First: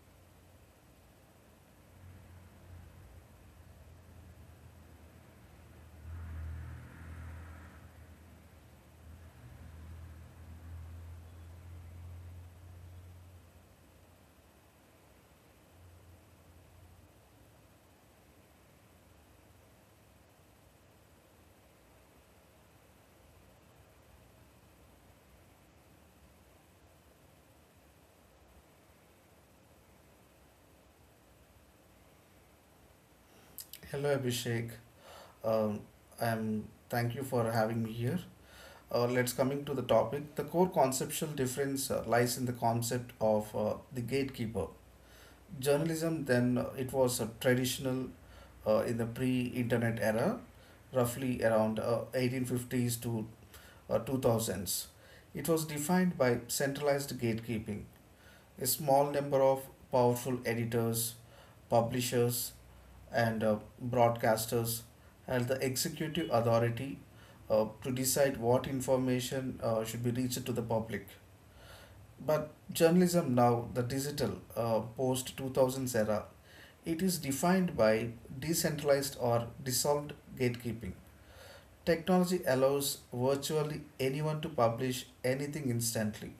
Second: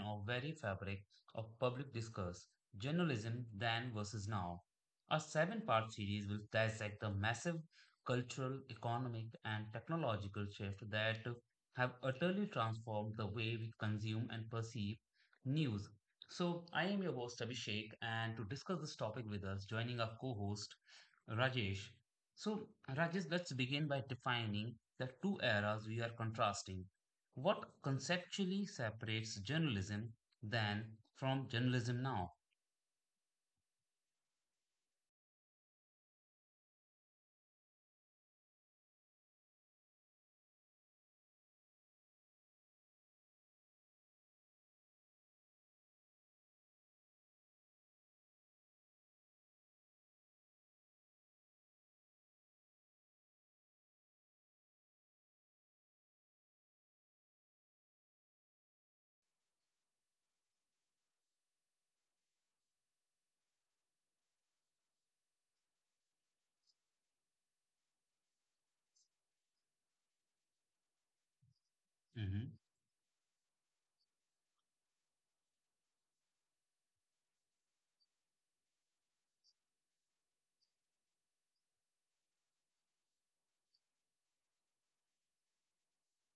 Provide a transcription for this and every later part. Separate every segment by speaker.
Speaker 1: of very fabric of public discourse, journalism then versus now. Our seven-part series will dissect the massive cultural, economic, and technological shift that have utterly transformed the way we consume and perceive news. So, I am your host, Abhishek, and to discuss this topic with us, joining our co host, Rajesh. So, Rajesh, let's begin by defining the two eras we are contrasting what conceptually separates journalism then from journalism now?
Speaker 2: Hello Abhishek. Um, I'm Thank you for having me here. Let's coming to the topic. The core conceptual difference lies in the concept of the gatekeeper. Journalism then it was traditional in the pre-internet era, roughly around 1850s to 2000s. It was defined by centralized gatekeeping. A small number of powerful editors, publishers, and broadcasters and the executive authority to decide what information should be reached to the public. But
Speaker 1: Mhm.
Speaker 2: journalism now, the digital post 2000s era, it is defined by decentralized or dissolved gatekeeping. Technology allows virtually anyone to publish anything instantly,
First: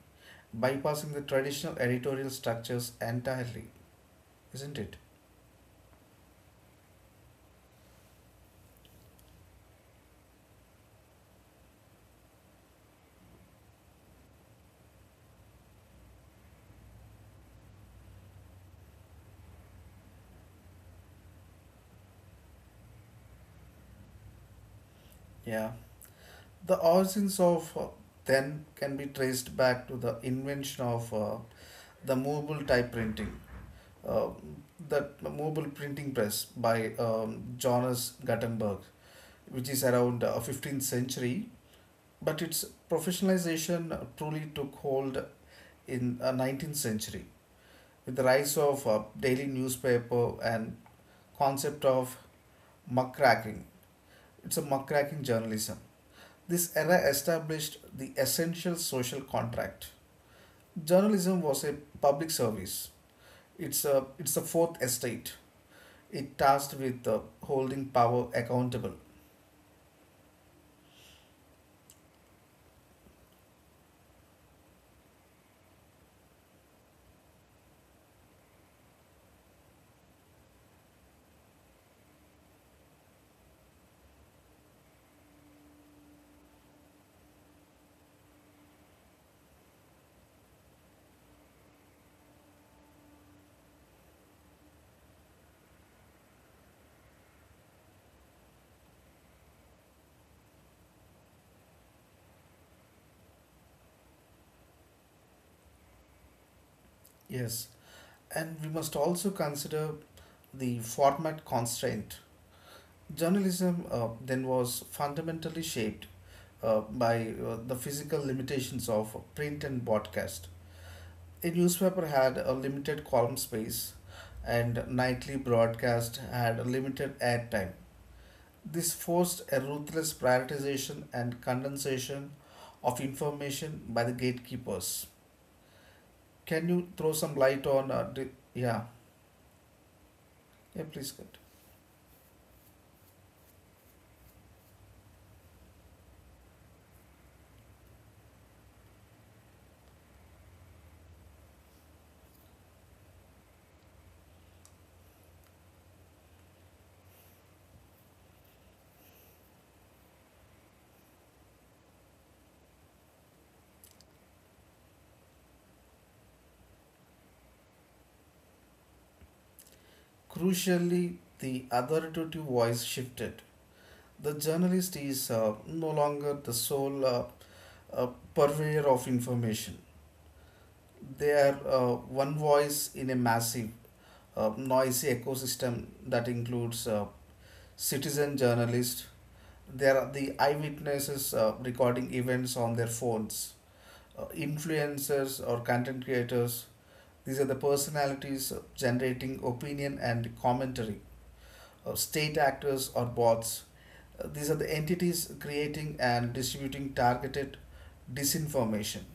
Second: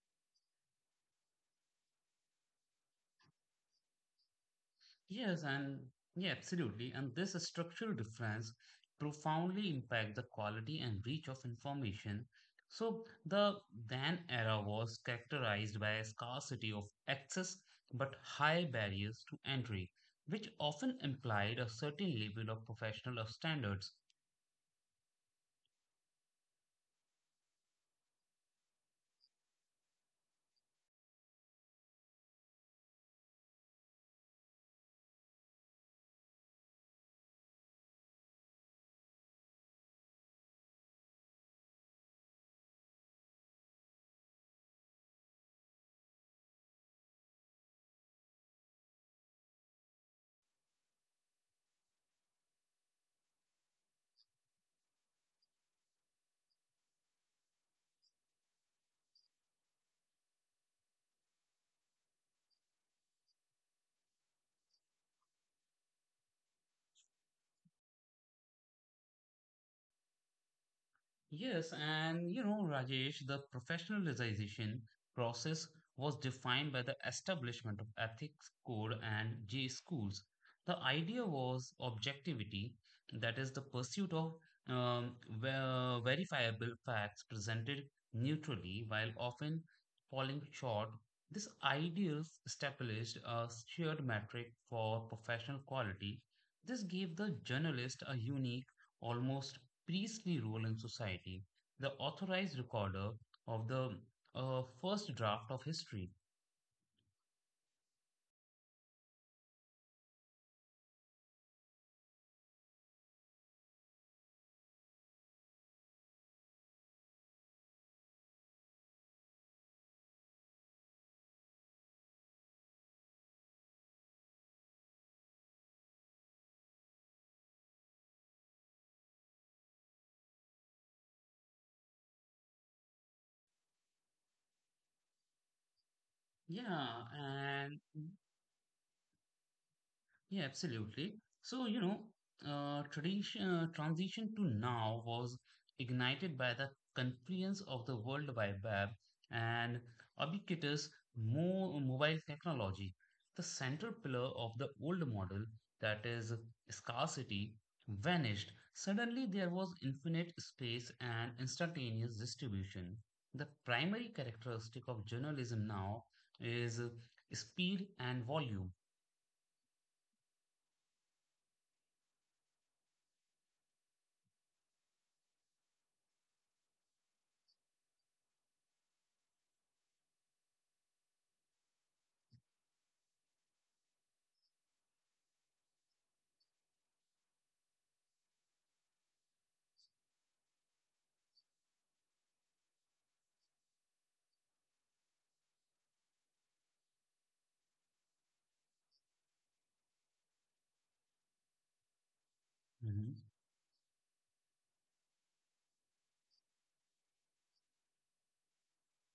Speaker 2: bypassing the traditional editorial structures entirely, isn't it?
Speaker 1: Yes, and yeah, Absolutely. And this structural difference profoundly impact the quality and reach of information. So the then era was characterized by a scarcity of access but high barriers to entry, which often implied a certain level of professional standards.
Speaker 2: Yeah. The origins of then can be traced back to the invention of the movable type printing, uh, the movable printing press by Johannes Gutenberg, which is around 15th century. But its professionalization truly took hold in 19th century with the rise of daily newspaper and concept of muckraking. It's a muckraking journalism. This era established the essential social contract. Journalism was a public service. It's the fourth estate. It tasked with holding power accountable.
Speaker 1: Yes, and you know, Rajesh, the professionalization process was defined by the establishment of ethics code and J schools. The idea was objectivity, that is, the pursuit of um, verifiable facts presented neutrally while often falling short. This ideal established a shared metric for professional quality. This gave the journalist a unique, almost priestly role in society, the authorized recorder of the first draft of history.
Speaker 2: Yes, and we must also consider the format constraint. Journalism then was fundamentally shaped by the physical limitations of print and broadcast. A newspaper had a limited column space, and nightly broadcast had a limited airtime. This forced a ruthless prioritization and condensation of information by the gatekeepers. Can you
Speaker 1: Yeah,
Speaker 2: throw some light
Speaker 1: and
Speaker 2: on? Yeah,
Speaker 1: Yeah,
Speaker 2: yeah, please.
Speaker 1: absolutely.
Speaker 2: Good.
Speaker 1: So, you know, Transition to now was ignited by the confluence of the World Wide Web and ubiquitous mo mobile technology. The central pillar of the old model, that is scarcity, vanished. Suddenly, there was infinite space and instantaneous distribution. The primary characteristic of journalism now is speed and volume.
Speaker 2: Crucially, the authoritative voice shifted. The journalist is no longer the sole uh, purveyor of information. They are one voice in a massive, noisy ecosystem that includes citizen journalists, there are the eyewitnesses recording events on their phones, influencers or content creators. These are the personalities generating opinion and commentary, state actors or
Speaker 1: Mm-hmm.
Speaker 2: bots. These are the entities creating and distributing targeted disinformation.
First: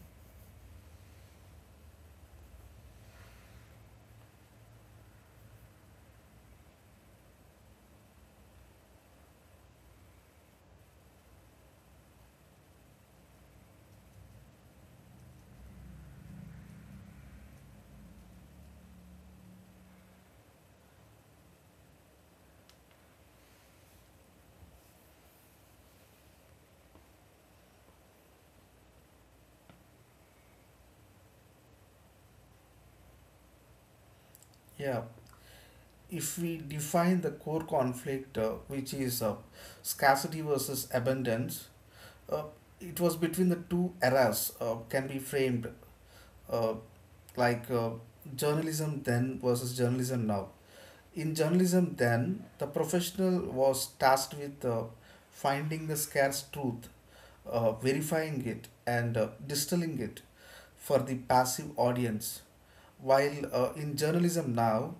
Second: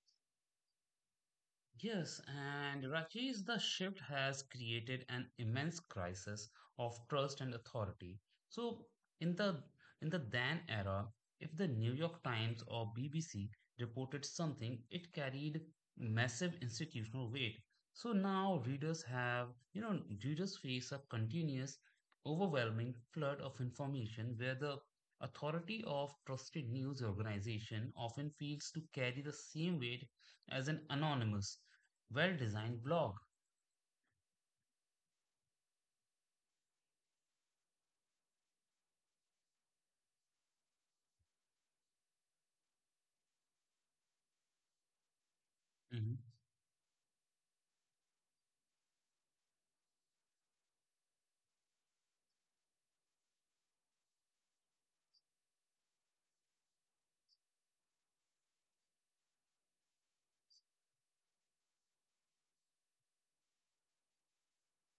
Speaker 1: Yes, and Rajesh, the shift has created an immense crisis of trust and authority. So, in the in the then era, if the New York Times or BBC reported something, it carried massive institutional weight. So now readers have, you know, readers face a continuous, overwhelming flood of information where the authority of trusted news organization often feels to carry the same weight as an anonymous well designed blog.
Speaker 2: Yeah, if we define the core conflict, which is scarcity versus abundance, uh, it was between the two eras, can be framed.
Speaker 1: Mhm.
Speaker 2: Uh, like journalism then versus journalism now. In journalism then, the professional was tasked with finding the scarce truth, verifying it, and distilling it for the passive audience. While in journalism now,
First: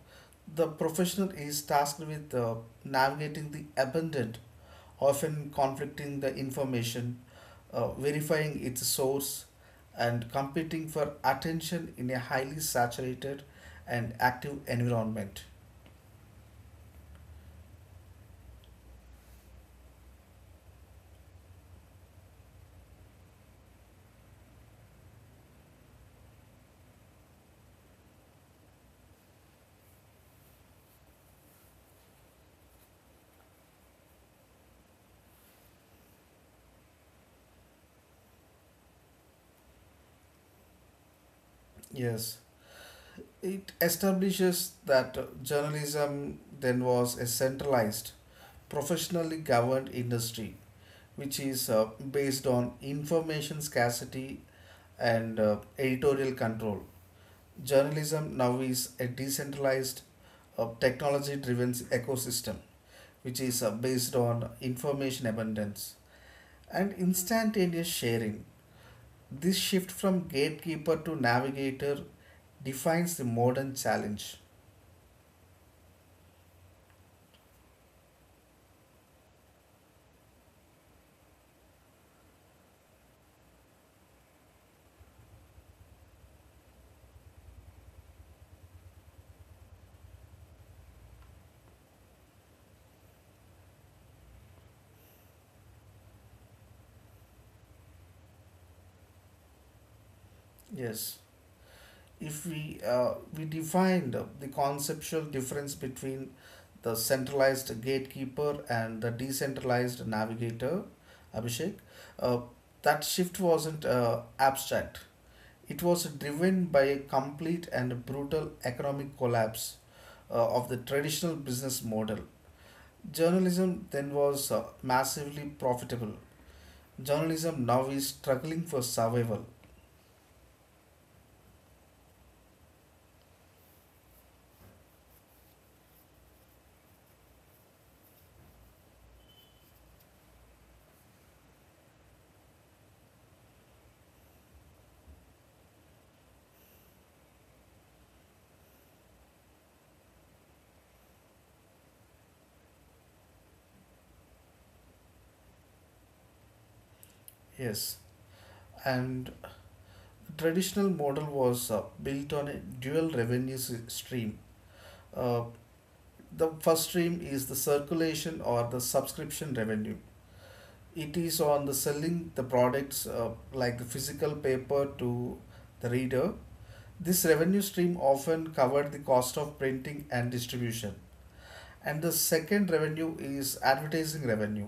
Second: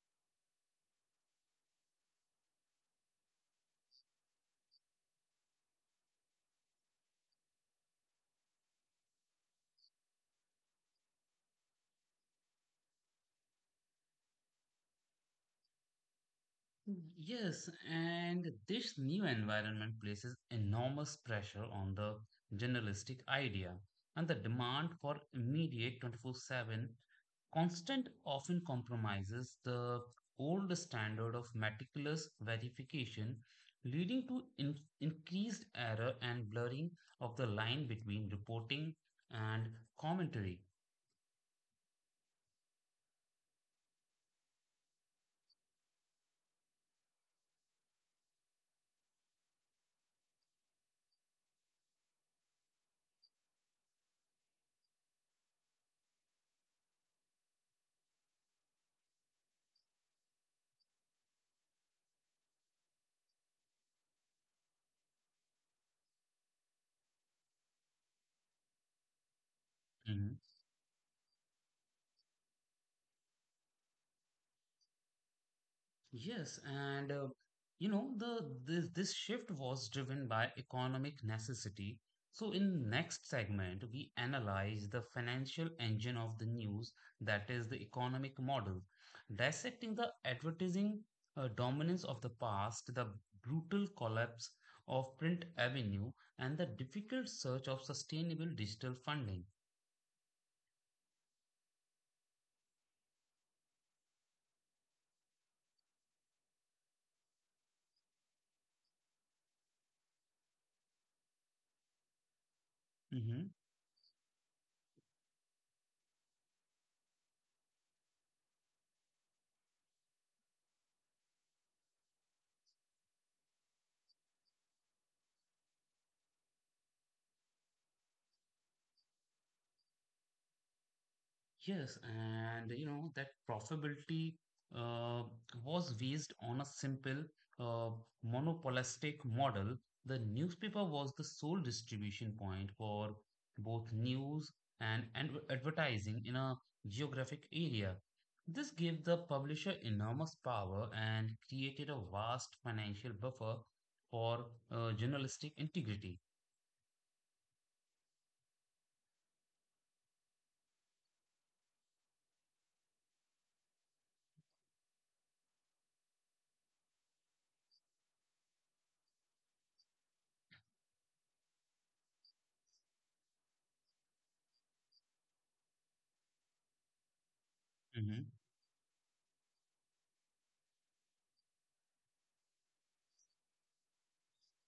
Speaker 2: the professional is tasked with navigating the abundant often conflicting the information, verifying its source, and competing for attention in a highly saturated and active environment.
Speaker 1: Yes, and this new environment places enormous pressure on the journalistic idea and the demand for immediate 24/7 constant often compromises the old standard of meticulous verification, leading to increased error and blurring of the line between reporting and commentary.
Speaker 2: Yes, it establishes that journalism then was a centralized, professionally governed industry, which is based on information scarcity and editorial control. Journalism now is a decentralized, technology driven ecosystem which is based on information abundance and instantaneous sharing. This shift from gatekeeper to navigator defines the modern challenge.
Speaker 1: Yes, and you know the This shift was driven by economic necessity. So in next segment, we analyze the financial engine of the news, that is the economic model, dissecting the advertising dominance of the past, the brutal collapse of print avenue, and the difficult search of sustainable digital funding.
Speaker 2: Yes, if we defined the conceptual difference between the centralized gatekeeper and the decentralized navigator, Abhishek, uh, that shift
Speaker 1: Mm-hmm.
Speaker 2: wasn't abstract. It was driven by a complete and brutal economic collapse of the traditional business model. Journalism then was massively profitable. Journalism now is struggling for survival.
Speaker 1: Yes, and you know that profitability uh, was based on a simple uh, monopolistic model. The newspaper was the sole distribution point for both news and advertising in a geographic area. This gave the publisher enormous power and created a vast financial buffer for journalistic integrity.
Speaker 2: Yes, and traditional model was built on a dual stream. Uh, the first stream is the circulation or the subscription revenue. It is on the selling the products like the physical paper to the reader. This revenue stream
Speaker 1: Mhm.
Speaker 2: often covered the cost of printing and distribution. And the second revenue is advertising revenue.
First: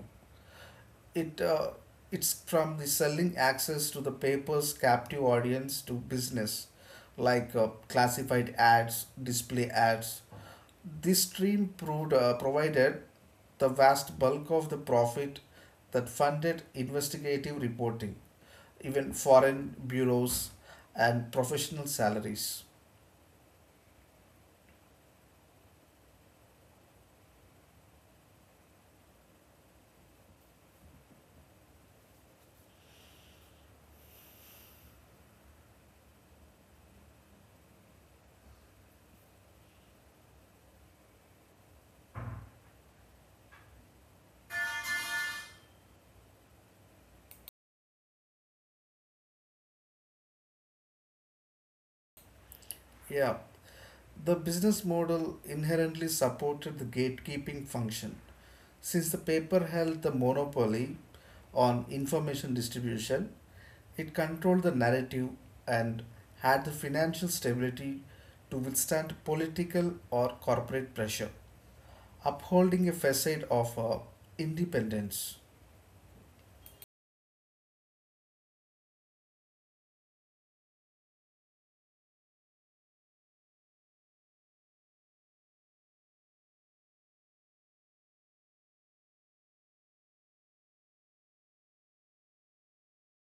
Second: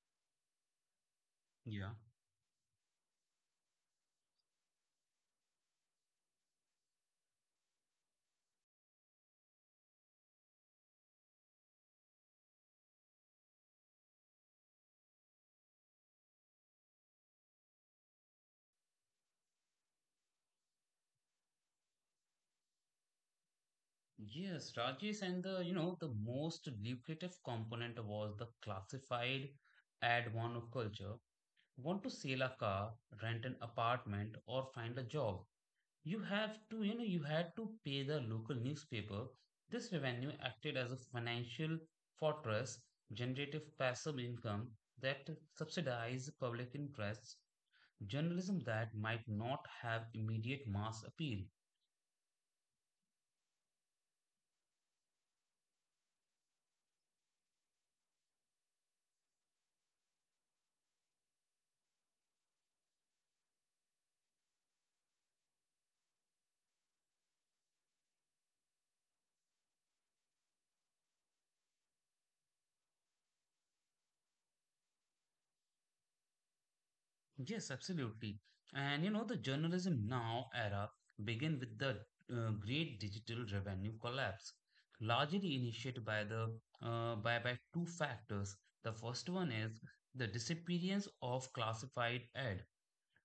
Speaker 2: it uh,
Speaker 1: Yeah.
Speaker 2: it's from the selling access to the paper's captive audience to business like classified ads display ads. This stream provided the vast bulk of the profit that funded investigative reporting, even foreign bureaus and professional salaries.
Speaker 1: Yes, Rajesh, and the you know the most lucrative component was the classified ad monoculture. Want to sell a car, rent an apartment, or find a job? You have to, you know, You had to pay the local newspaper. This revenue acted as a financial fortress, generative passive income that subsidized public interests, journalism that might not have immediate mass appeal.
Speaker 2: Yeah, the business model inherently supported the gatekeeping function. Since the paper held the monopoly on information distribution, it controlled the narrative and had the financial stability to withstand political or corporate pressure, upholding a facade of independence.
Speaker 1: Yes, absolutely. And you know, the journalism now era began with the great digital revenue collapse, largely initiated by the by two factors. The first one is the disappearance of classified ads.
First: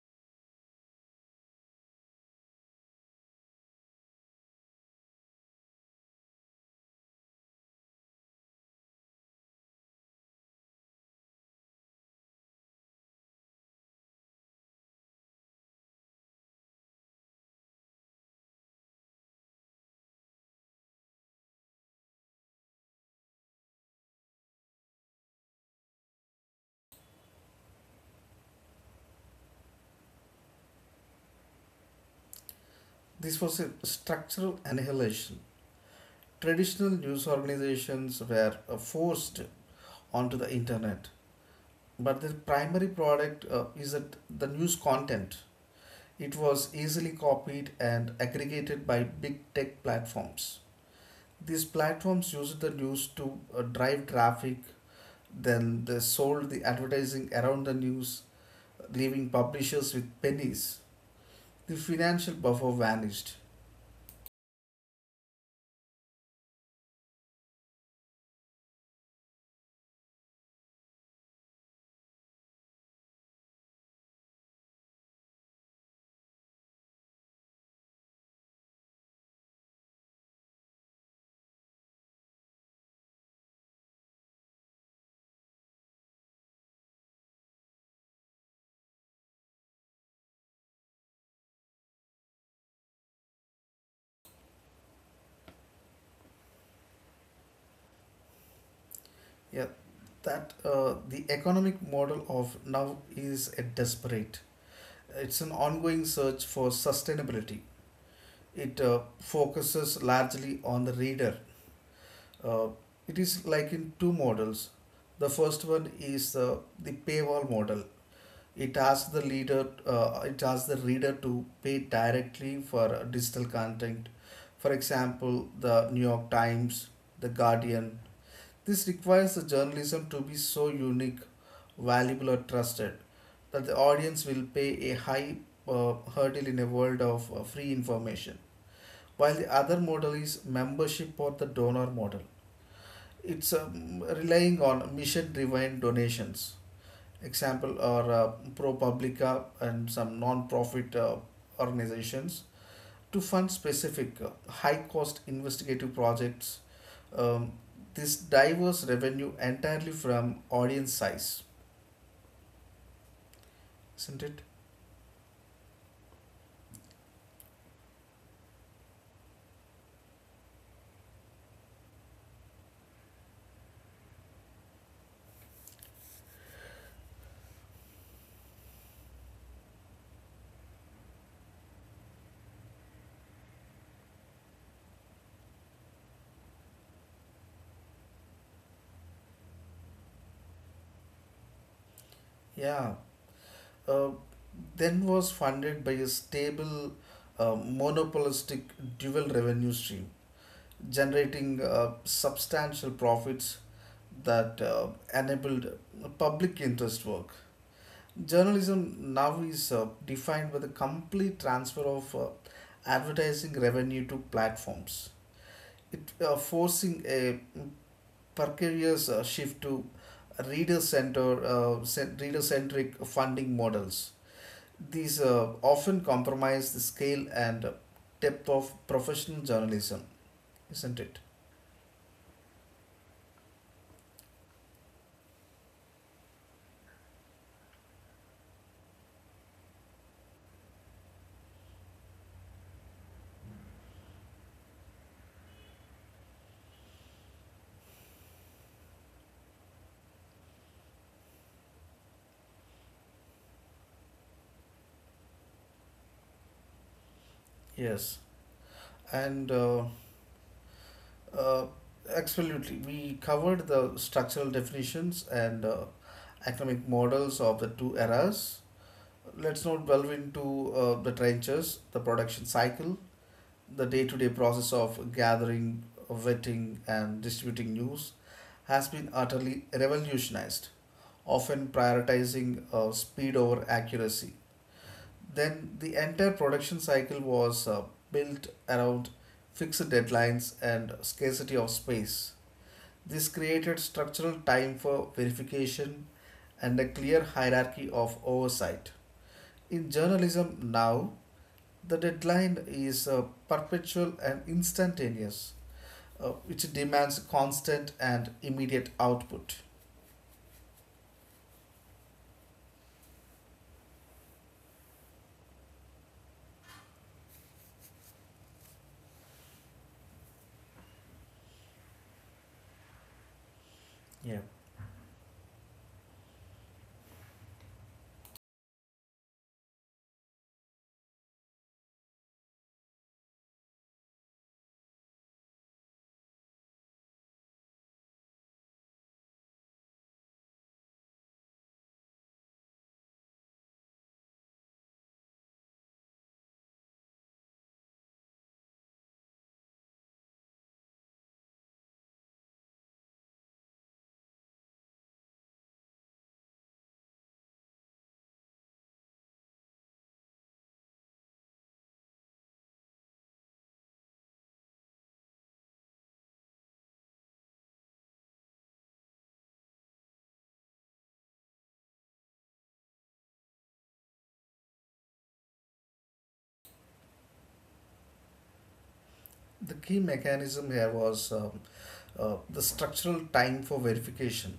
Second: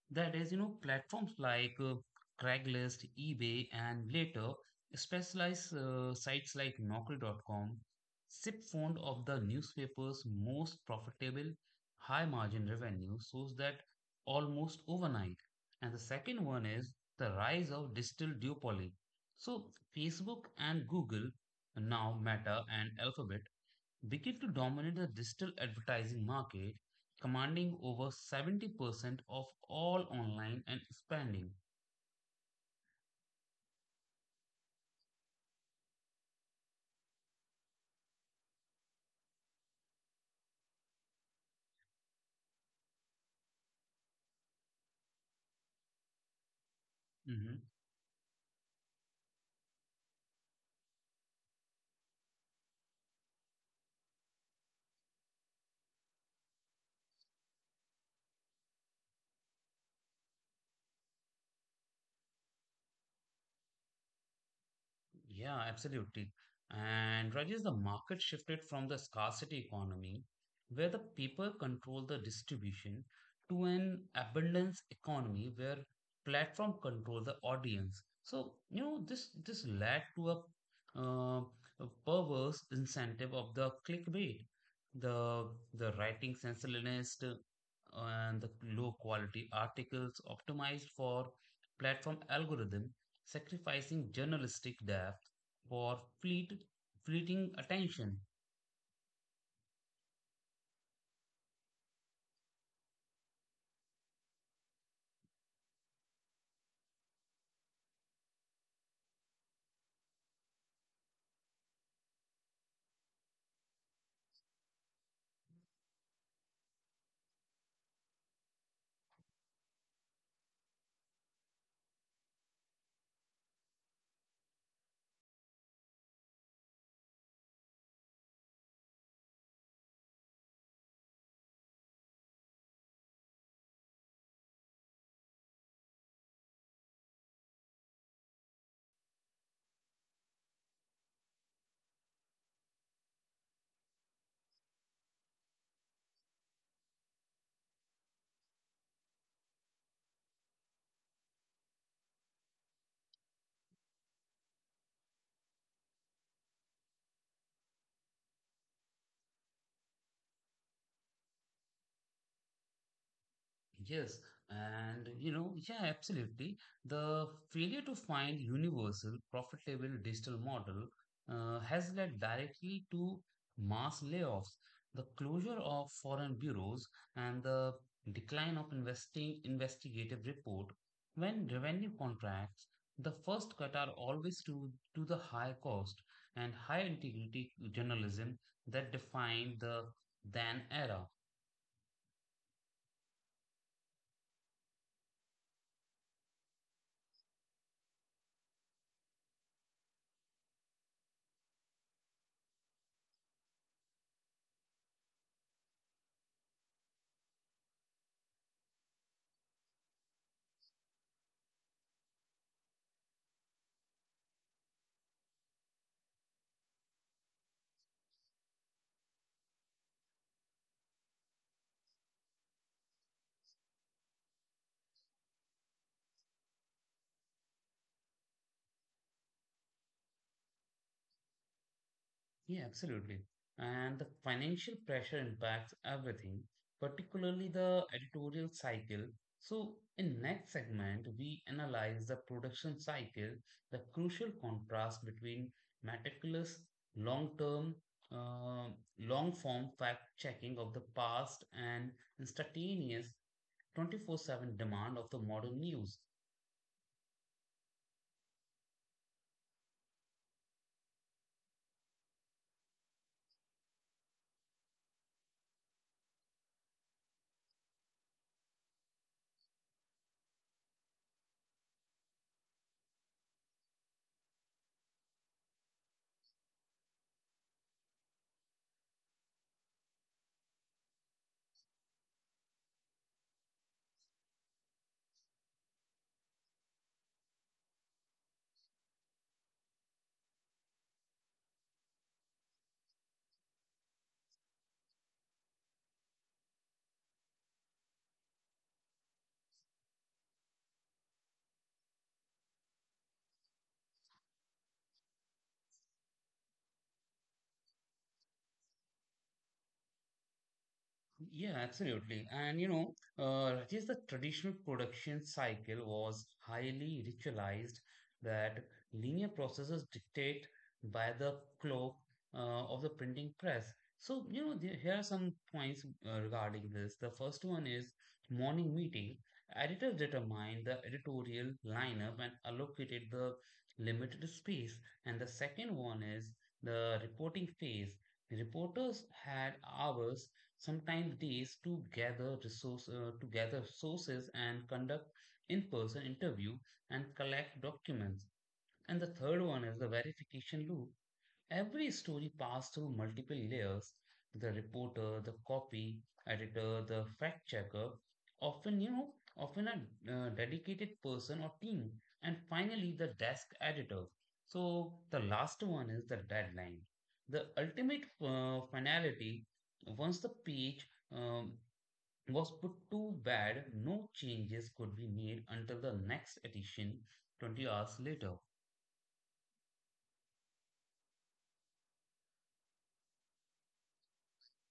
Speaker 1: That is, you know, platforms like Craigslist, eBay, and later specialized sites like Naukri.com sip fund of the newspaper's most profitable high margin revenue source that almost overnight. And the second one is the rise of digital duopoly. So Facebook and Google, now Meta and Alphabet, began to dominate the digital advertising market, commanding over 70% of all online and expanding.
Speaker 2: This was a structural annihilation. Traditional news organizations were forced onto the internet, but their primary product is that the news content. It was easily
Speaker 1: Mhm.
Speaker 2: copied and aggregated by big tech platforms. These platforms used the news to drive traffic, then they sold the advertising around the news, leaving publishers with pennies. The financial buffer vanished.
Speaker 1: Yeah, absolutely. And Rajesh, the market shifted from the scarcity economy, where the people control the distribution, to an abundance economy where platform control the audience. So, you know, this led to uh, a perverse incentive of the clickbait, the the writing sensationalist and the low quality articles optimized for platform algorithm sacrificing journalistic depth for fleeting attention.
Speaker 2: Yeah, that the economic model of now is a desperate. It's an ongoing search for sustainability. It focuses largely on the reader. Uh, it is like in two models. The first one is the paywall model. It asks the reader to pay directly for digital content. For example, the New York Times, the Guardian. This requires the journalism to be so unique, valuable, or trusted that the audience will pay a high hurdle in a world of free information. While the other model is membership or the donor model. It's relying on mission driven donations. Example are propublica and some non-profit organizations to fund specific high cost investigative projects. um, this diverse revenue entirely from audience size,
Speaker 1: Yes,
Speaker 2: isn't it?
Speaker 1: and you know, yeah, Absolutely. The failure to find universal, profitable digital model has led directly to mass layoffs, the closure of foreign bureaus, and the decline of investing investigative report. When revenue contracts, the first cut are always to the high cost and high integrity journalism that defined the then era.
Speaker 2: Yeah, uh, then was funded by a stable monopolistic dual revenue stream generating substantial profits that enabled public interest work. Journalism now is defined by the complete transfer of advertising revenue to platforms. It forcing a precarious shift to reader centric funding models. These often compromise the scale and depth of professional journalism, isn't it?
Speaker 1: Yeah, absolutely. And the financial pressure impacts everything, particularly the editorial cycle. So, in next segment, we analyze the production cycle, the crucial contrast between meticulous, long-term, uh, long-form fact-checking of the past and instantaneous 24/7 demand of the modern news.
Speaker 2: Yes, and Uh, absolutely. We covered the structural definitions and economic models of the two eras. Let's now delve into the trenches, the production cycle, the day to day process of gathering, vetting, and distributing news has been utterly revolutionized, often prioritizing speed over accuracy. Then the entire production cycle was built around fixed deadlines and scarcity of space. This created structural time for verification and a clear hierarchy of oversight. In journalism now, the deadline is perpetual and instantaneous, which demands constant and immediate output.
Speaker 1: Yeah, absolutely. And you know, just the traditional production cycle was highly ritualized that linear processes dictate by the clock of the printing press. So, you
Speaker 2: Yeah.
Speaker 1: know, here are some points regarding this. The first one is morning meeting. Editors determined the editorial lineup and allocated the limited space. And the second one is the reporting phase. Reporters had hours. Sometimes these to gather sources and conduct in-person interview and collect documents. And the third one is the verification loop. Every story passed through multiple layers. The reporter, the copy editor, the fact checker, often a dedicated person or team, and finally the desk editor. So the last one is the deadline. The ultimate finality, once the page um, was put to bed, no changes could be made until the next edition 20 hours later.
Speaker 2: The key mechanism here was the structural time for verification.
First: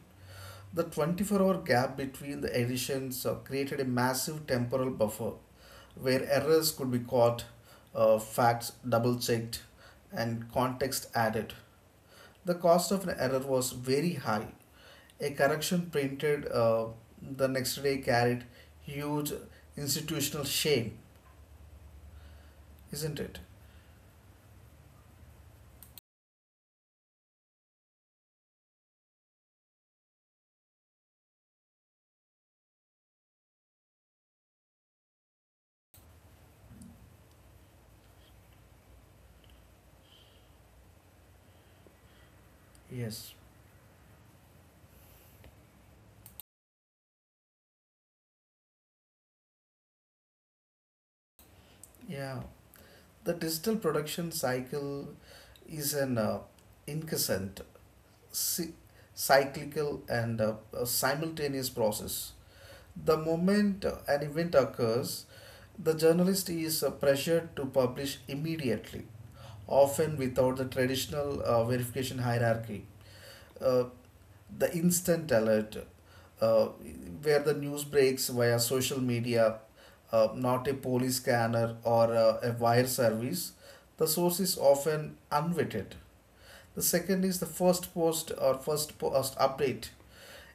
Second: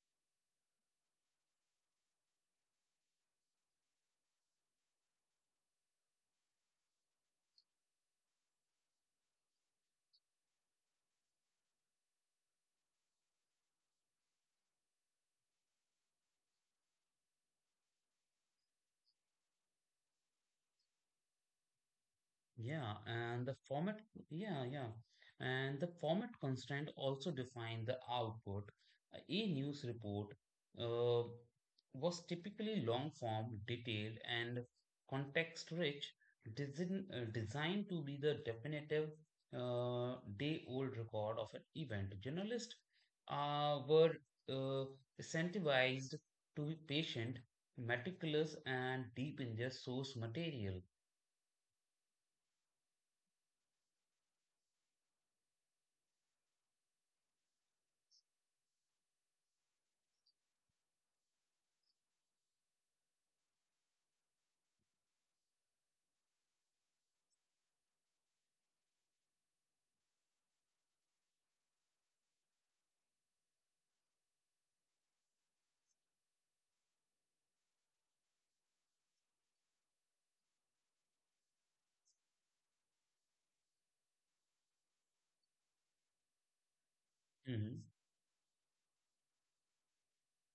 Speaker 2: The 24-hour hour gap between the editions created a massive temporal buffer where errors could be caught, facts double checked, and context added. The cost of an error was very high. A correction printed the next day carried huge institutional shame,
Speaker 1: Yeah,
Speaker 2: isn't it?
Speaker 1: and the format, yeah, yeah. And the format constraint also define the output. A news report uh, was typically long form, detailed, and context rich, designed to be the definitive day old record of an event. Journalists
Speaker 2: Yes.
Speaker 1: were uh, incentivized to be patient, meticulous, and deep in their source material.
Speaker 2: Yeah. The digital production cycle is an incessant, cy- cyclical, and a simultaneous process. The moment an event occurs, the journalist is pressured to publish immediately, often without the traditional verification hierarchy. Uh, the instant alert, uh, where the news breaks via social media, not a police scanner or a wire service, the source is often unvetted. The second is the
Speaker 1: Mm-hmm.
Speaker 2: first post or first post update,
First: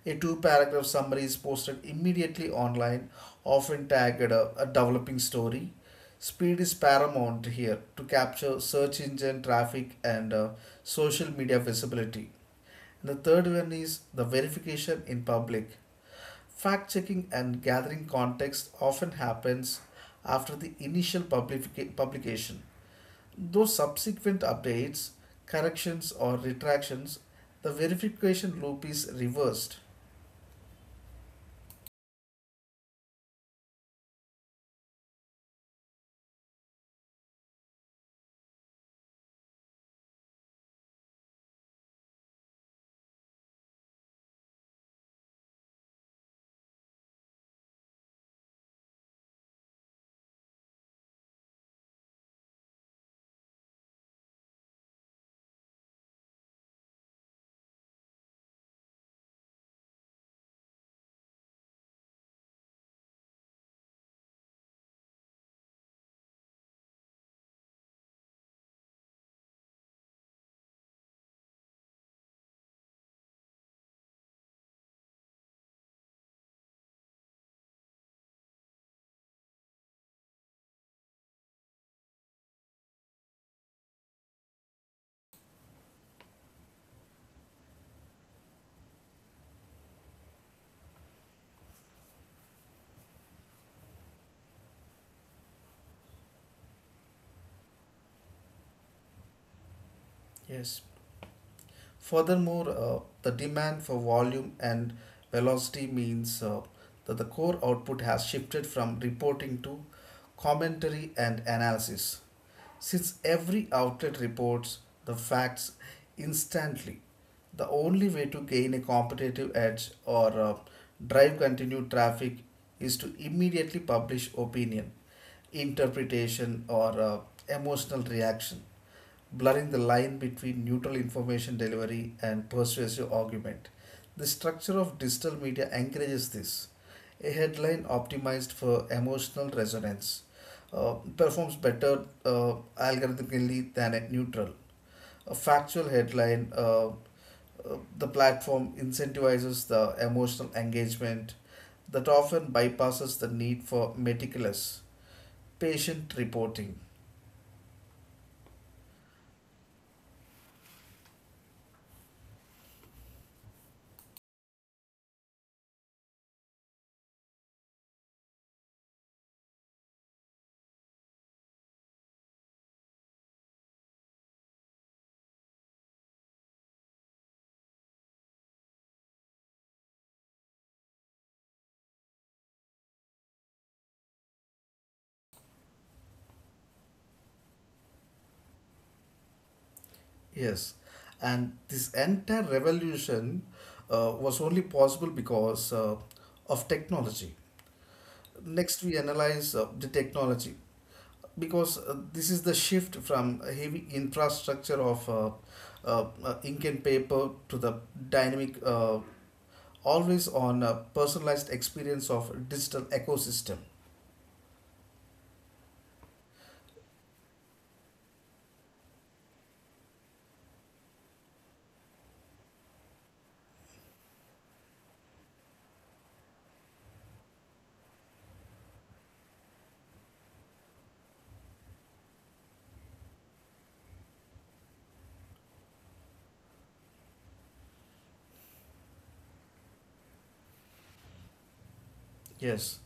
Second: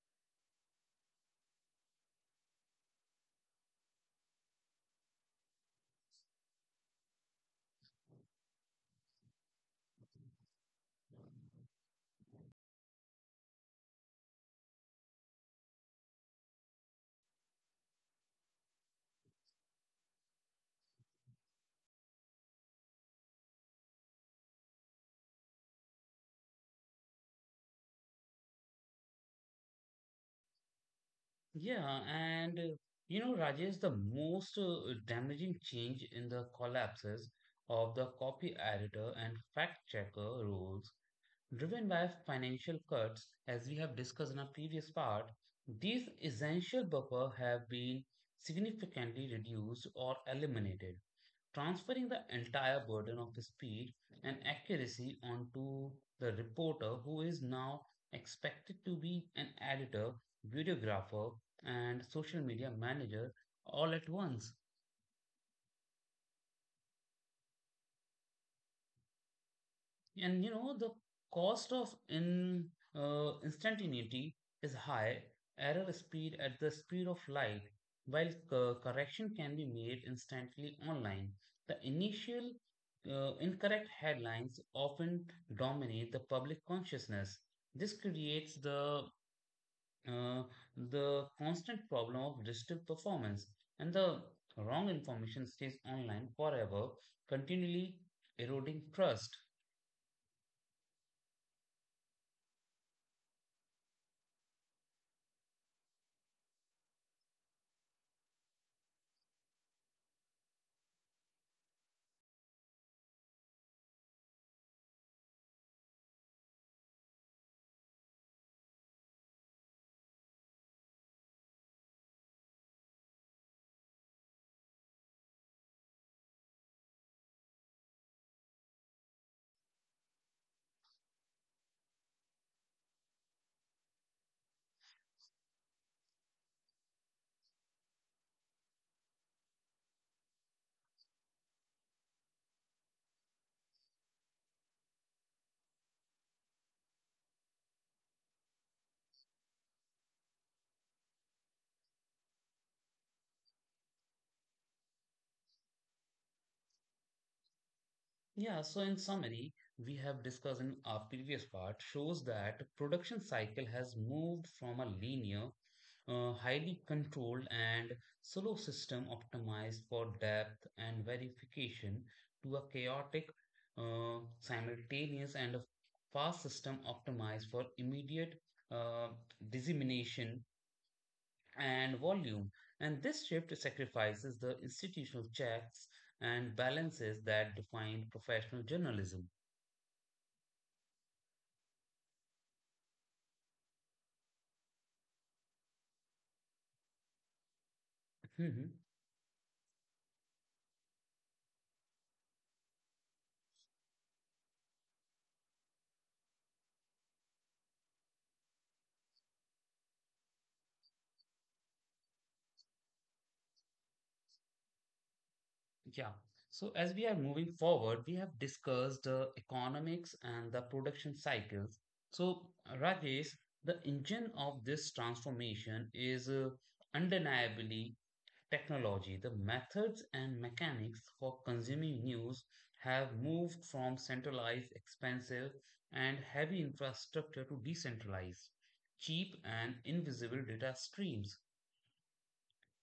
Speaker 2: a two paragraph summary is posted immediately online, often tagged a developing story. Speed is paramount here to capture search engine traffic and social media visibility. And the third one is the verification in public. Fact checking and gathering context often happens after the initial publication. Though subsequent updates, corrections, or retractions, the verification loop is reversed.
Speaker 1: Yeah, and You know, Rajesh, the most damaging change in the collapses of the copy editor and fact checker rules, driven by financial cuts, as we have discussed in our previous part, these essential buffer have been significantly reduced or eliminated transferring the entire burden of speed and accuracy onto the reporter who is now expected to be an editor, videographer, and social media manager all at once. And you know, the cost of in instantaneity is high, error speed at the speed of light, while correction can be made instantly online. The initial incorrect headlines often dominate the public consciousness. This creates uh, the constant problem of digital performance, and the wrong information stays online forever, continually eroding trust.
Speaker 2: Yes. Furthermore, the demand for volume and velocity means that the core output has shifted from reporting to commentary and analysis. Since every outlet reports the facts instantly, the only way to gain a competitive edge or drive continued traffic is to immediately publish opinion, interpretation, or emotional reaction blurring the line between neutral information delivery and persuasive argument. The structure of digital media encourages this. A headline optimized for emotional resonance performs better algorithmically than a neutral. A factual headline, the platform incentivizes the emotional engagement that often bypasses the need for meticulous, patient reporting.
Speaker 1: Yeah, so in summary, we have discussed in our previous part shows that production cycle has moved from a linear, highly controlled and slow system optimized for depth and verification to a chaotic, simultaneous and a fast system optimized for immediate uh, dissemination and volume. And this shift sacrifices the institutional checks and balances that define professional journalism.
Speaker 2: Yes, and this entire revolution was only possible because of technology.
Speaker 1: Mhm.
Speaker 2: Next, we analyze the technology because this is the shift from a heavy infrastructure of ink and paper to the dynamic, always on personalized experience of digital ecosystem.
Speaker 1: Yeah. So, as we are moving forward, we have discussed the economics and the production cycles. So, Rajesh, the engine of this transformation is undeniably technology, the methods and mechanics for consuming news have moved from centralized, expensive, and heavy infrastructure to decentralized, cheap, and invisible data streams.
Speaker 2: Yes.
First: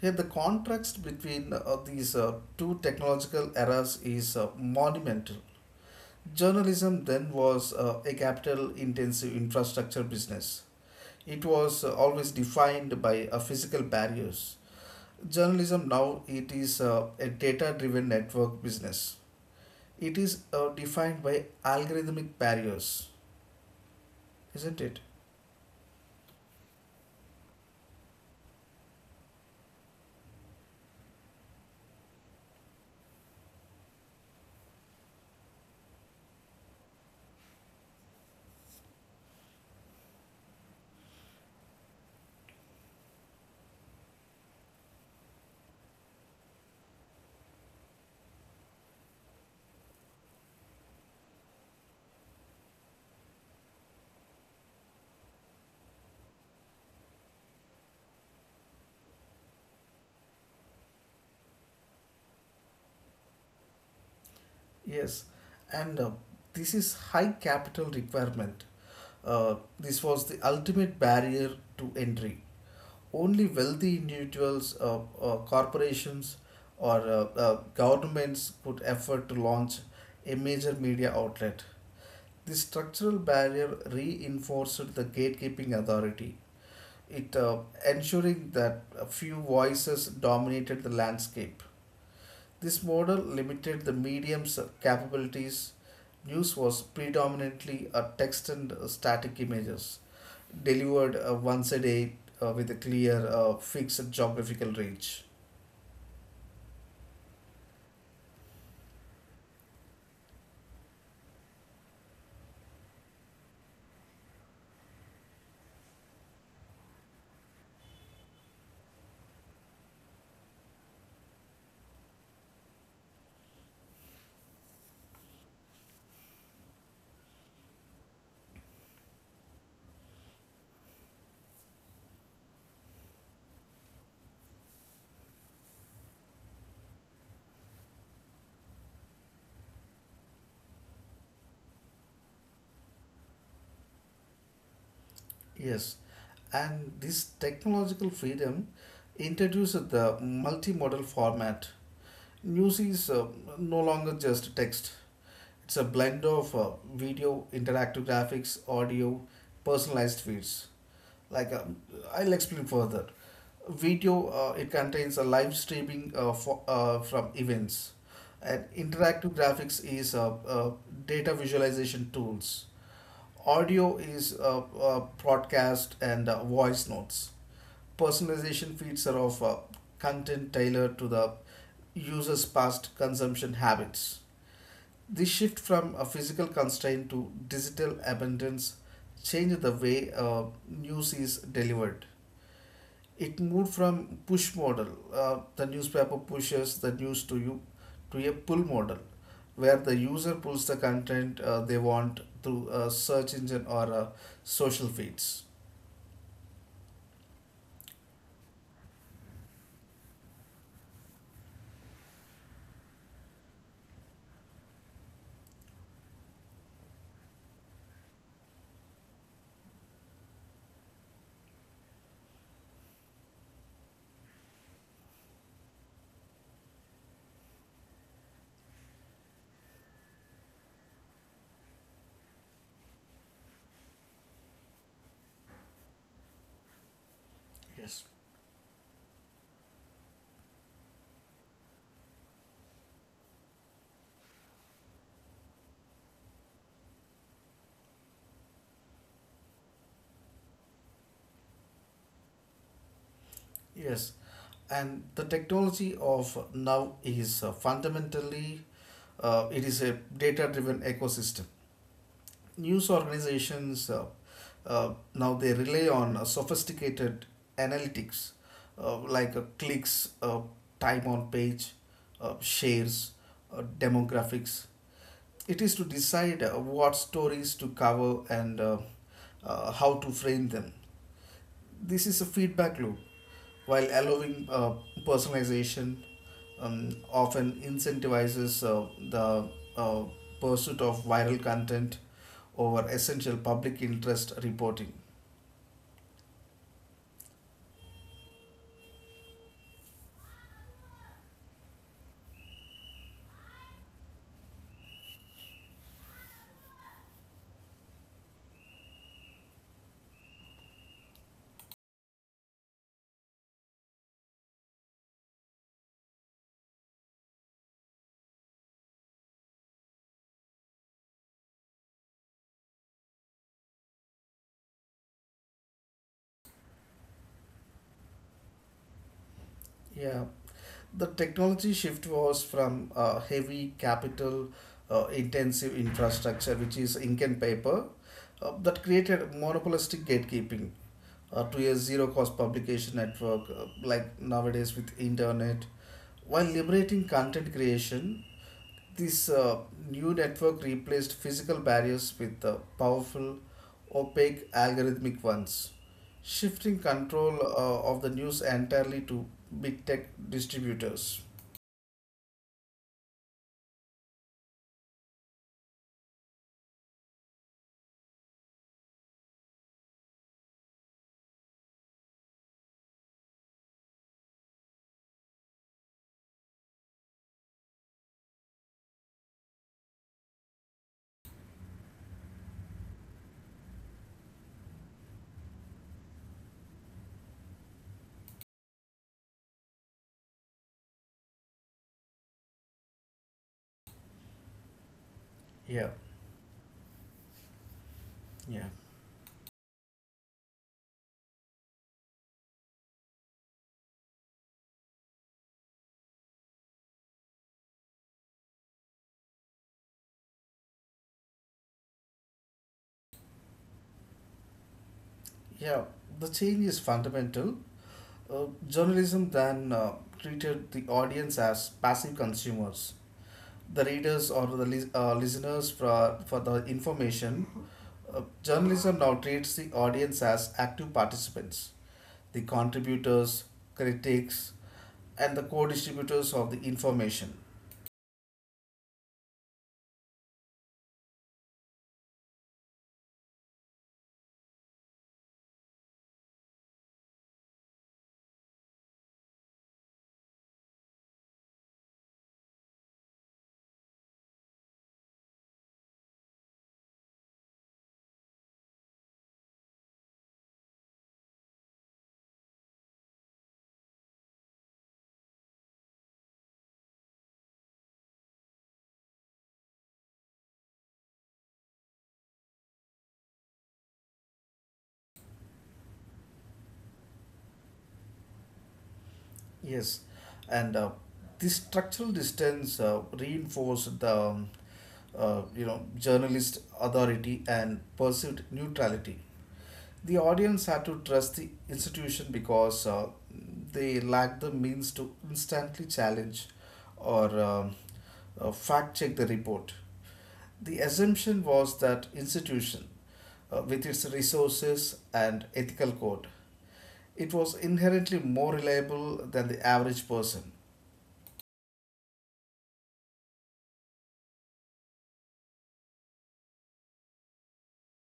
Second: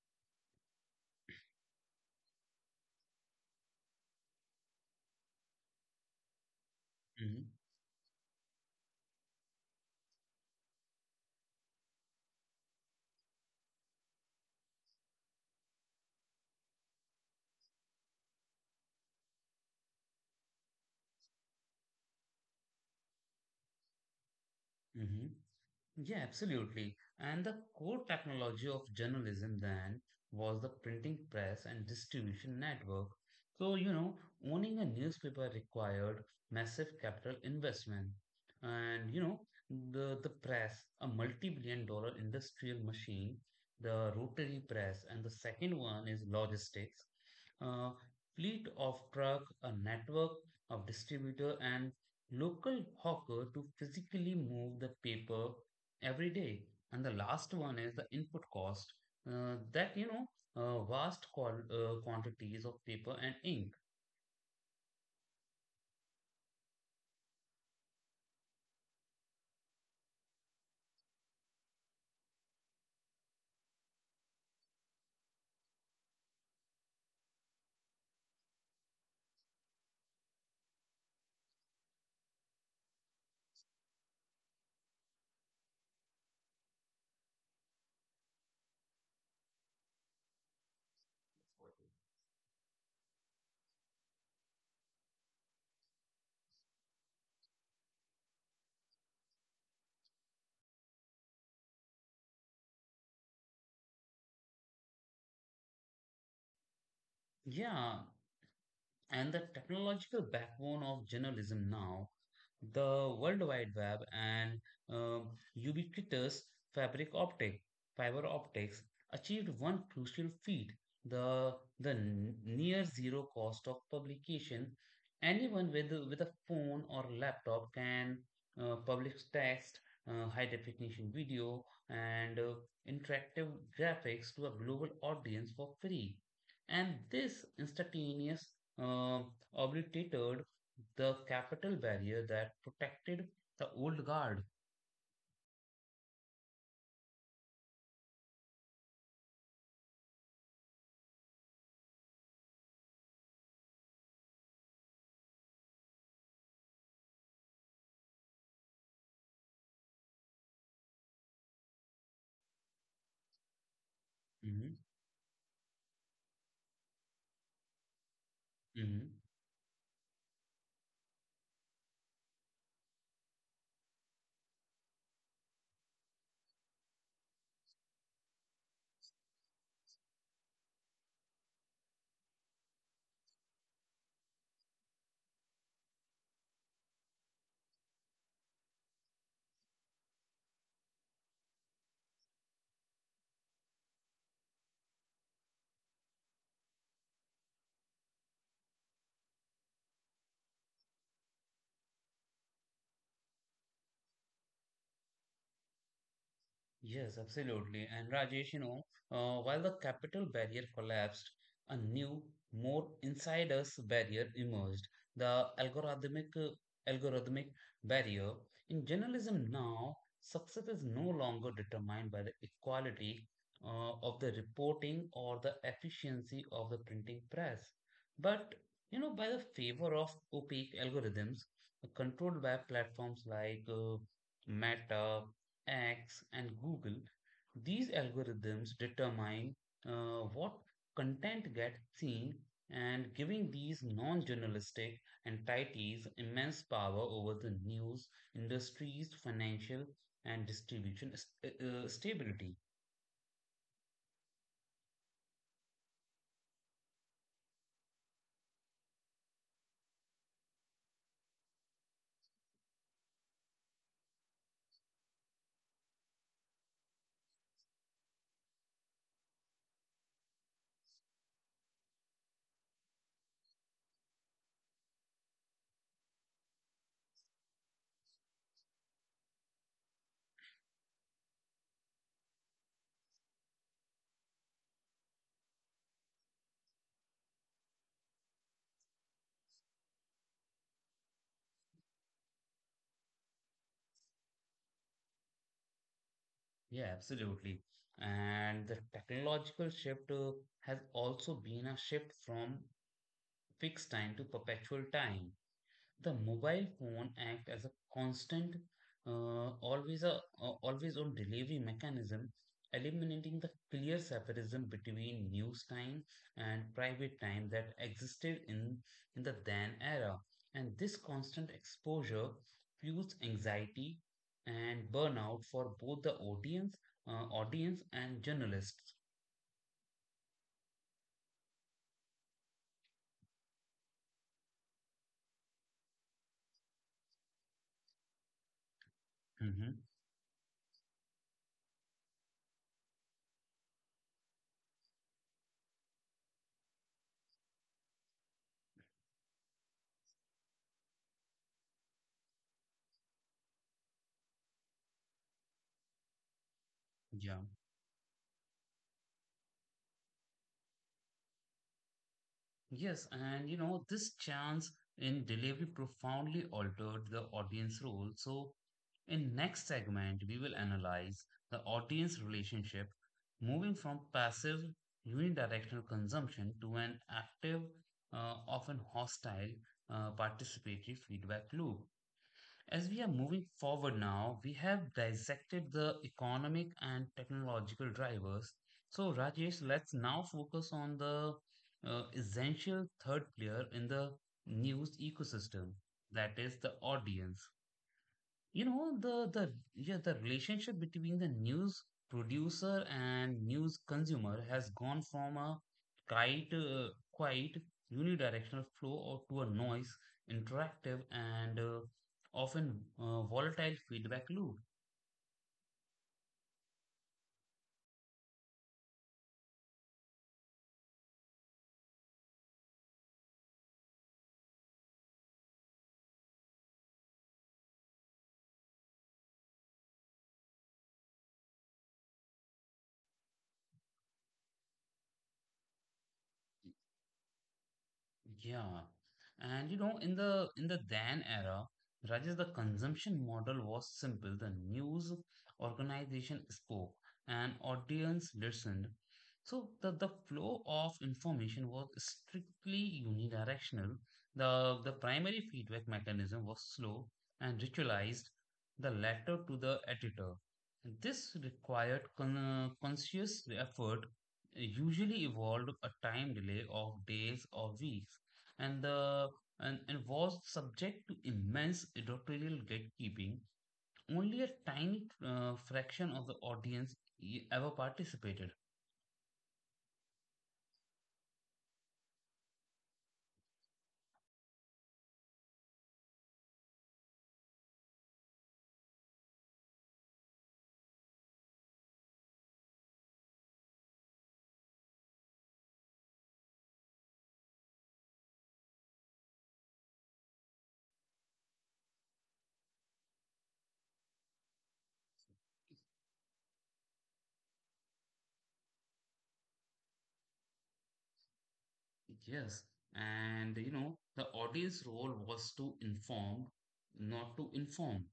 Speaker 2: Here, the contrast between these two technological eras is monumental. Journalism then
Speaker 1: Mhm,
Speaker 2: was a capital intensive infrastructure business. It was always defined by physical barriers. Journalism now it is a data driven network business. It is defined by algorithmic barriers, isn't it?
Speaker 1: mhm. Yeah, absolutely. And the core technology of journalism then was the printing press and distribution network. So, you know, owning a newspaper required massive capital investment. And, you know, the press, a multi-billion dollar industrial machine, the rotary press, and the second one is logistics, a fleet of truck, a network of distributor and local hawker to physically move the paper every day. And the last one is the input cost uh, that, you know, vast quantities of paper and ink.
Speaker 2: Yes. And this is high capital requirement. This was the ultimate barrier to entry. Only wealthy individuals, corporations, or governments could afford to launch a major media outlet. This structural barrier reinforced the gatekeeping authority, it ensuring that a few voices dominated the landscape. This model limited the medium's capabilities. News was predominantly a text and static images delivered once a day with a clear, fixed geographical range.
Speaker 1: Yeah, and the technological backbone of journalism now, the World Wide Web and um, ubiquitous fabric optic, fiber optics achieved one crucial feat, the, the near zero cost of publication. With a phone or laptop can publish text, high definition video, and interactive graphics to a global audience for free and this instantaneous uh, obliterated the capital barrier that protected the old guard.
Speaker 2: Yes, and this technological freedom introduced the multimodal format. News is no longer just text, it's a blend of video, interactive graphics, audio, personalized feeds. like um, I'll explain further. Video it
Speaker 1: Mhm,
Speaker 2: contains a live streaming from events, and
Speaker 1: mhm.
Speaker 2: interactive graphics is data visualization tools. Audio is broadcast and voice notes. Personalization feeds are of content tailored to the user's past consumption habits. This shift from a physical constraint to digital abundance changed the way news is delivered. It moved from push model, the newspaper pushes the news to you, to a pull model where the user pulls the content they want through a search engine or social feeds.
Speaker 1: Yes, absolutely. And Rajesh, while the capital barrier collapsed, a new, more insidious barrier emerged, the algorithmic barrier. In journalism now, success is no longer determined by the equality of the reporting or the efficiency of the printing press, but you know, by the favor of opaque algorithms controlled by platforms like Meta X, and Google, these
Speaker 2: Yes.
Speaker 1: algorithms determine what content gets seen and giving these non journalistic entities immense power over the news industry's financial and distribution stability.
Speaker 2: Yes, and the technology of now is fundamentally it is a data driven ecosystem. News organizations, now they rely on sophisticated analytics like clicks, time on page, shares, demographics. It is to decide what stories to cover and how to frame them. This is a feedback loop while allowing personalization, often incentivizes the uh, pursuit of viral content over essential public interest reporting.
Speaker 1: Yeah, absolutely. And the technological shift has also been a shift from fixed time to perpetual time. The mobile phone act as a constant, always a always on delivery mechanism, eliminating the clear separation between news time and private time that existed in the then era. And this constant exposure fuels anxiety and burnout for both the audience and journalists.
Speaker 2: Yeah, the technology shift was from heavy capital intensive infrastructure, which is ink and paper, that created
Speaker 1: Mhm.
Speaker 2: monopolistic gatekeeping to a zero cost publication network like nowadays with internet, while liberating content creation. This new network replaced physical barriers with powerful, opaque algorithmic ones, shifting control
Speaker 1: Yeah.
Speaker 2: of the news entirely to big tech distributors.
Speaker 1: Yes, and this chance in delivery profoundly altered the audience role. So, in next segment, we will analyze the audience relationship, moving from passive unidirectional consumption to an active, often hostile, participatory feedback loop. As we are moving forward now, we have dissected the economic and technological drivers. So, Rajesh, let's now focus on the essential third player in the news ecosystem,
Speaker 2: Yeah,
Speaker 1: that is the audience. you
Speaker 2: yeah,
Speaker 1: know the the yeah, the relationship between the news producer and news consumer has gone from a quite unidirectional flow or to a noise interactive and often volatile feedback loop.
Speaker 2: yeah. The change is fundamental. Journalism then treated the audience as passive consumers, the readers or the listeners for the information. Journalism now treats the audience as active participants, the contributors, critics, and the co distributors of the information.
Speaker 1: Yeah. And in the Dan era, Rajesh, the consumption model was simple. The news organization spoke and audience listened. So the flow of information was strictly unidirectional. The primary feedback mechanism was slow and ritualized, the letter to the editor. This required conscious effort, usually involved a time delay of days or weeks and the and was subject to immense editorial gatekeeping. Only a tiny fraction of the audience ever participated.
Speaker 2: Yes, and this structural distance reinforced the you know journalist authority and perceived neutrality. The audience had to trust the institution because they lacked the means to instantly challenge or fact check the report. The assumption was that institution, with its resources and ethical code, it was inherently more reliable than the average person.
Speaker 1: Yes, and the audience role was to inform, not to inform.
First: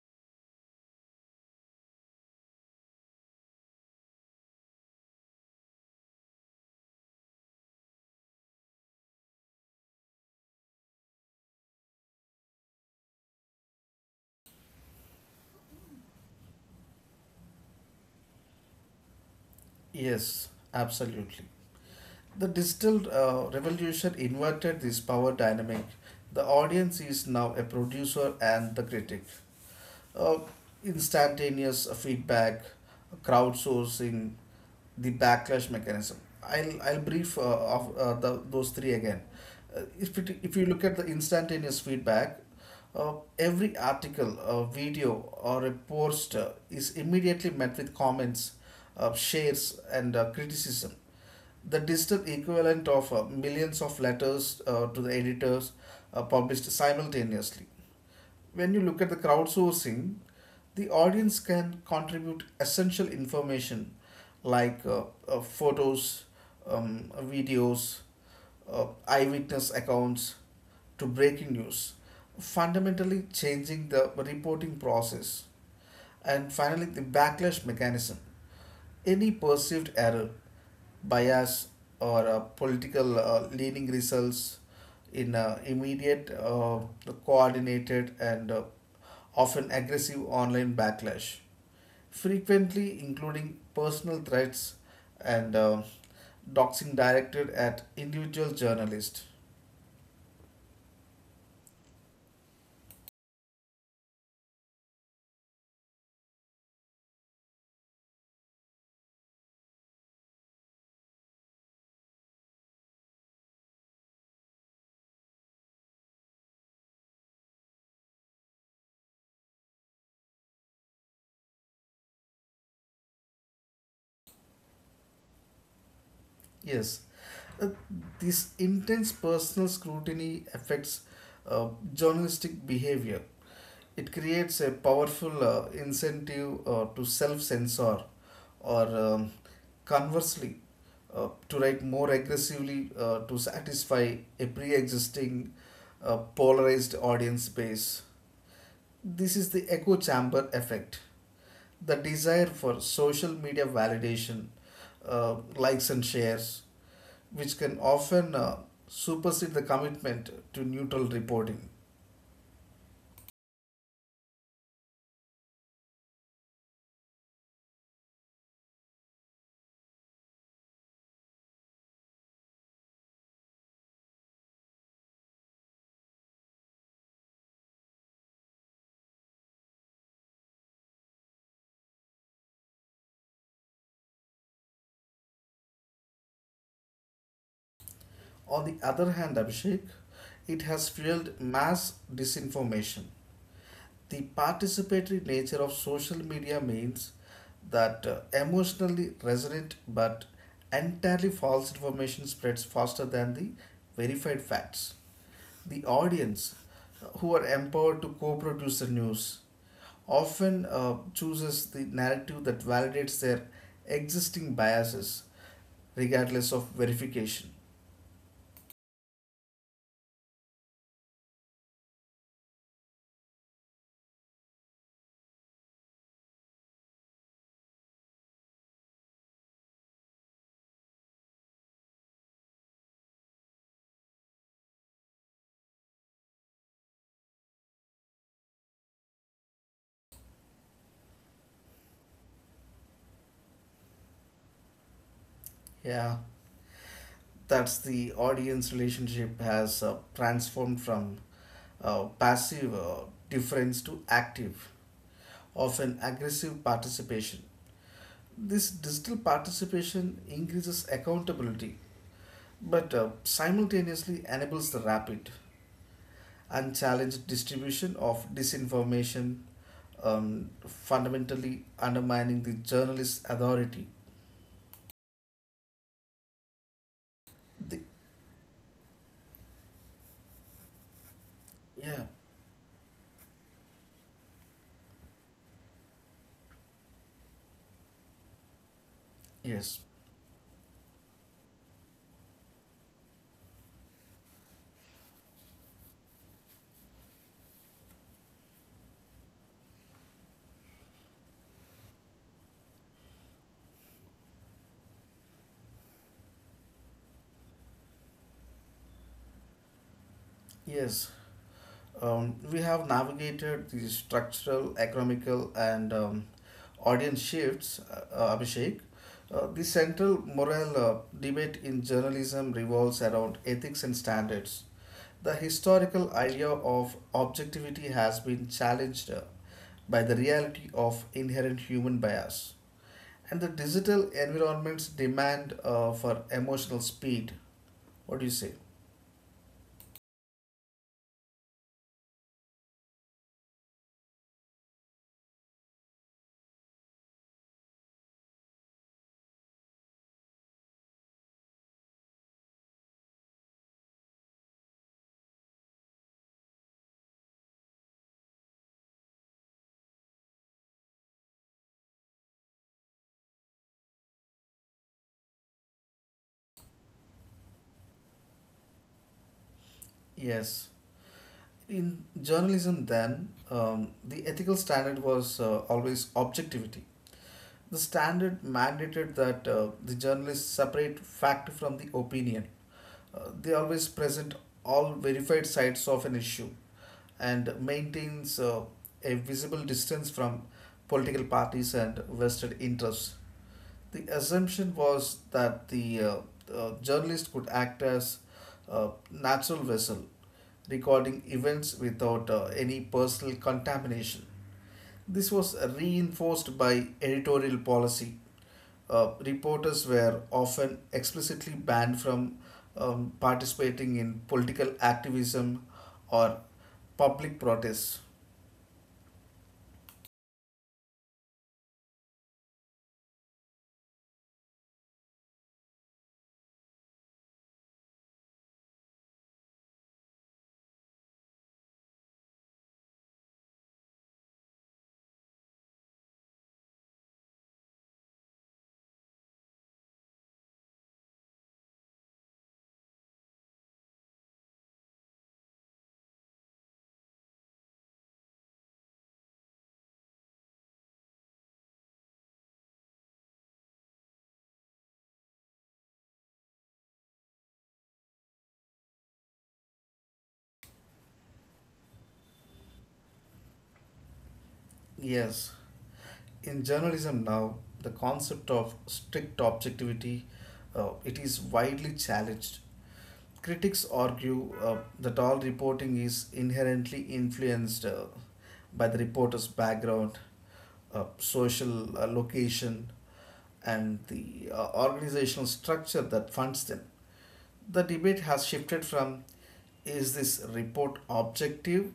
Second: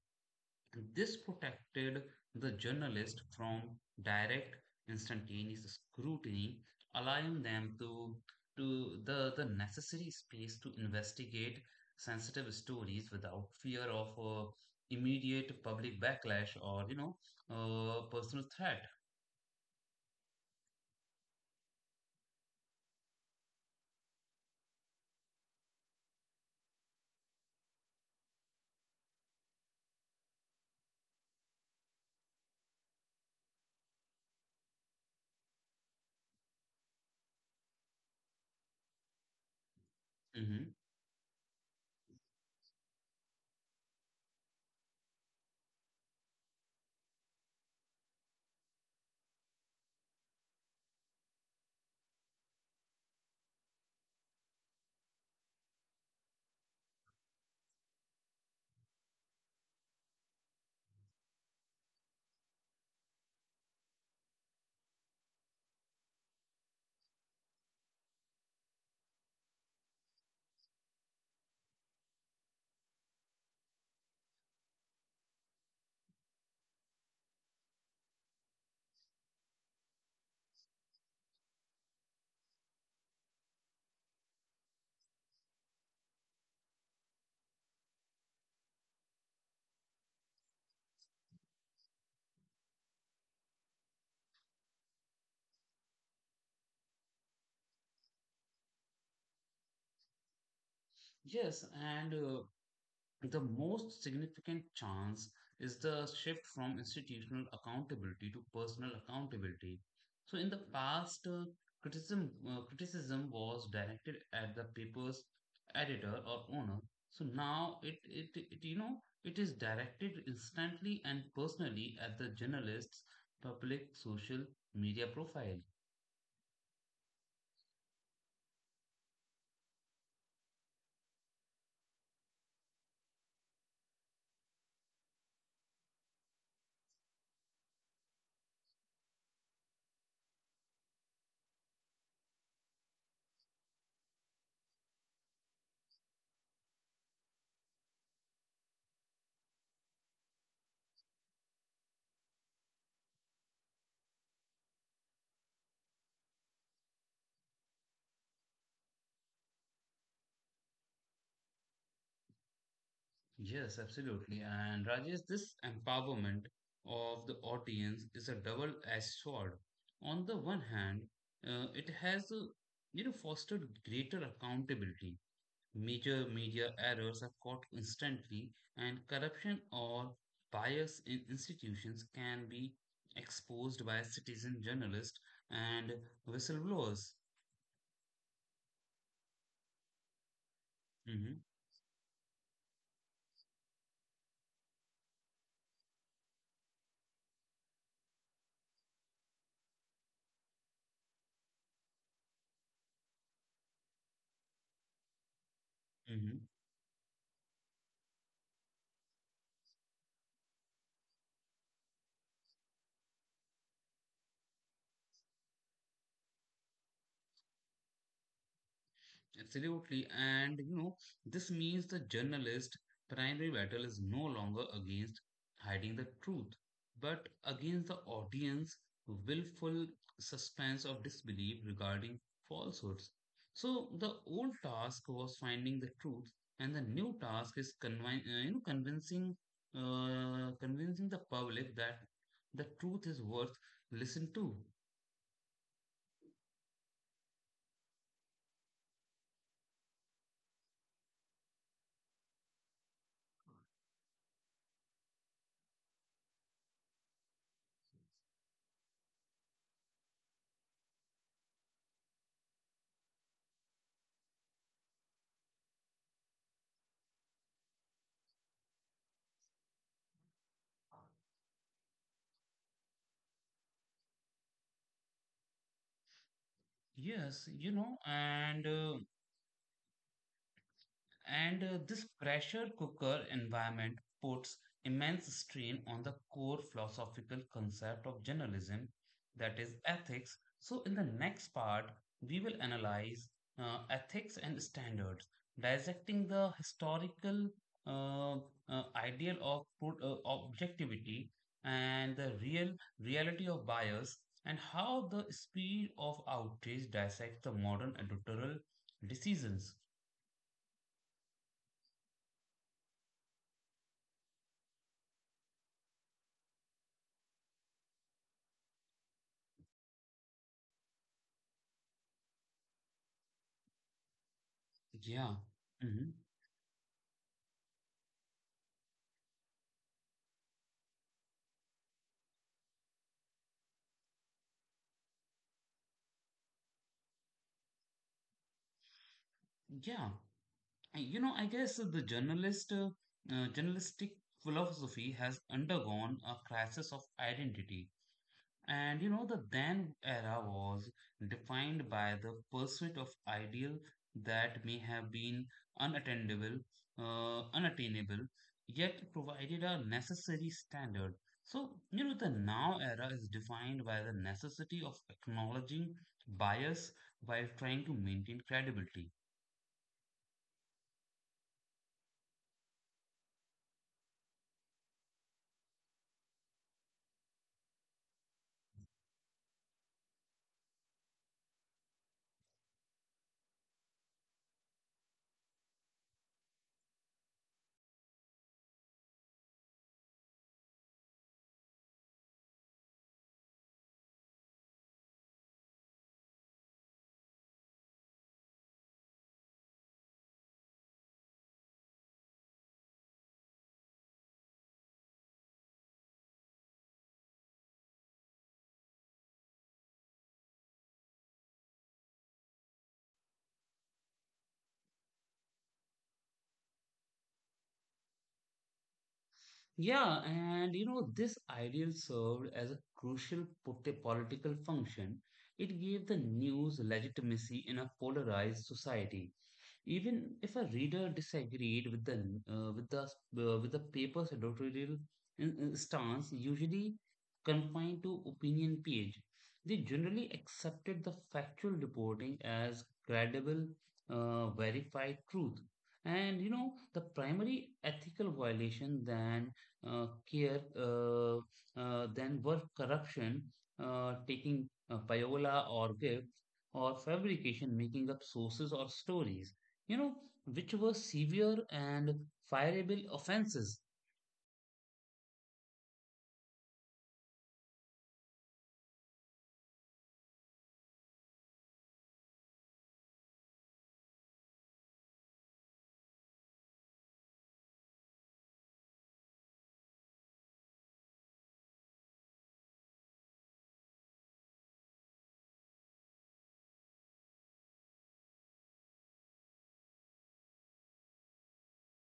Speaker 1: This protected the journalist from direct, instantaneous scrutiny, allowing them the necessary space to investigate sensitive stories without fear of immediate public backlash or, personal threat.
Speaker 2: Yes, absolutely. The digital revolution inverted this power dynamic. The audience is now a producer and the critic. uh, Instantaneous feedback, crowdsourcing, the backlash mechanism. I'll brief of the, those three again. If it, if you
Speaker 1: Mhm.
Speaker 2: look at the instantaneous feedback, every article, a video, or a post is immediately met with comments, shares, and criticism. The digital equivalent of millions of letters to the editors published simultaneously. When you look at the crowdsourcing, the audience can contribute essential information like photos, videos, eyewitness accounts to breaking news, fundamentally changing the reporting process. And finally, the backlash mechanism. Any perceived error, bias, or political leaning results in immediate, coordinated, and often aggressive online backlash, frequently including personal threats and doxing directed at individual journalists.
Speaker 1: Yes, and the most significant chance is the shift from institutional accountability to personal accountability. So, in the past, criticism was directed at the paper's editor or owner. So now it it is directed instantly and personally at the journalist's public social media profile.
Speaker 2: Yes, uh, this intense personal scrutiny affects journalistic behavior. It creates a powerful incentive to self censor or conversely to write more aggressively to satisfy a pre existing polarized audience base. This is the echo chamber effect. The desire for social media validation, likes and shares, which can often supersede the commitment to neutral reporting.
Speaker 1: Yes, absolutely. And Rajesh, this empowerment of the audience is a double-edged sword. On the one hand, it has, you know, fostered greater accountability. Major media errors are caught instantly, and corruption or bias in institutions can be exposed by citizen journalists and whistleblowers.
Speaker 2: On the other hand, Abhishek, it has
Speaker 1: Mhm,
Speaker 2: fueled mass disinformation. The participatory nature of social media means that emotionally resonant but entirely false information spreads faster than the verified facts. The
Speaker 1: mhm.
Speaker 2: audience who are empowered to co-produce the news often chooses the narrative that validates their existing biases, regardless of verification.
Speaker 1: Absolutely. And this means the journalist' primary battle is no longer against hiding the truth, but against the audience willful suspense of disbelief regarding falsehoods. So the old task was finding the truth, and the new task is convincing the public that the truth is worth listen to.
Speaker 2: Yeah, that's the audience relationship has transformed from passive difference to active, often aggressive participation. This digital participation increases accountability but simultaneously enables the rapid, unchallenged distribution of disinformation, fundamentally undermining the journalist's authority.
Speaker 1: Yes, you
Speaker 2: The,
Speaker 1: know, and this
Speaker 2: yeah,
Speaker 1: pressure cooker environment puts immense strain on the core philosophical concept of journalism, that is,
Speaker 2: yes,
Speaker 1: ethics. So, in the next part, we will analyze ethics and standards, dissecting the historical uh, ideal of objectivity and the real reality of bias, and how the speed of outrage dissects the modern editorial decisions.
Speaker 2: yes. We have navigated the structural, economical, and audience shifts, Abhishek. The central moral debate in journalism revolves around ethics and standards. The
Speaker 1: Yeah. Hmm.
Speaker 2: historical idea of objectivity has been challenged by the reality of inherent human bias, and the digital environment's demand for emotional speed. What do you say?
Speaker 1: Yeah. I guess the journalistic philosophy has undergone a crisis of identity. And the then era was defined by the pursuit of ideal that may have been unattainable, unattainable, yet provided a necessary standard. So, the now era is defined by the necessity of acknowledging bias while trying to maintain credibility.
Speaker 2: Yes. In journalism, then, the ethical standard was always objectivity. The standard mandated that the journalists separate fact from the opinion. They always present all verified sides of an issue and maintains a visible distance from political parties and vested interests. The assumption was that the journalist could act as a natural vessel recording events without any personal contamination. This was reinforced by editorial policy. Reporters were often explicitly banned from participating in political activism or public protests.
Speaker 1: Yeah, and this ideal served as a crucial political function. It gave the news legitimacy in a polarized society. Even if a reader disagreed with the with the paper's editorial stance, usually confined to opinion page, they generally accepted the factual reporting as credible, verified truth. And the primary ethical violation then care than were corruption, taking payola or gifts, or fabrication, making up sources or stories, you know, which were severe and fireable offenses.
Speaker 2: Yes. In journalism now, the concept of strict objectivity it is widely challenged. Critics argue that all reporting is inherently influenced by the reporter's background, social location, and the organizational structure that funds them. The debate has shifted from is this report objective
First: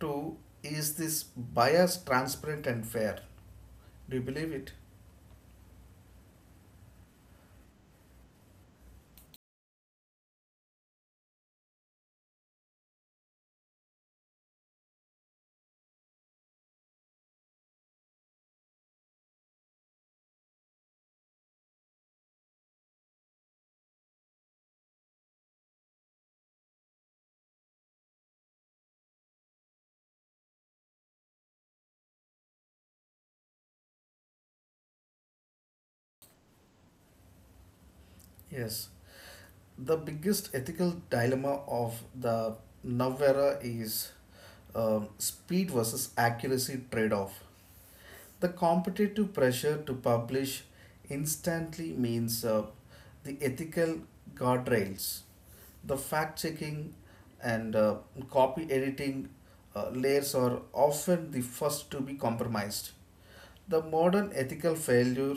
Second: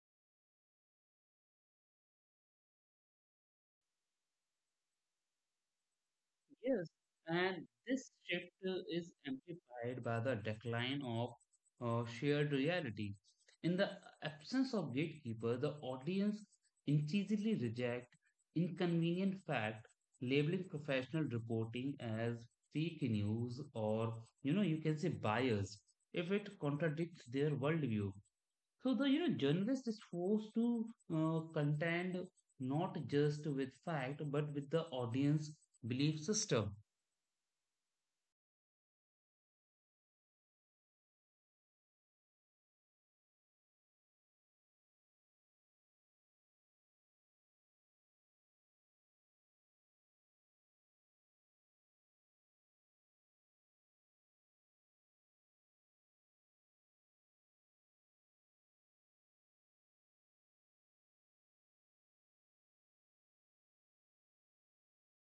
Speaker 2: to is this bias transparent and fair? Do you believe it?
Speaker 1: Yes, and this shift is amplified by the decline of shared reality. In the absence of gatekeeper, the audience increasingly reject inconvenient fact, labeling professional reporting as fake news or you can say bias if it contradicts their worldview. So the journalist is forced to contend not just with fact but with the audience belief system.
Speaker 2: Yes. The biggest ethical dilemma of the now era is speed versus accuracy trade off. The competitive pressure to publish instantly means the ethical guardrails, the fact checking, and copy editing layers are often the first to be compromised. The modern ethical failure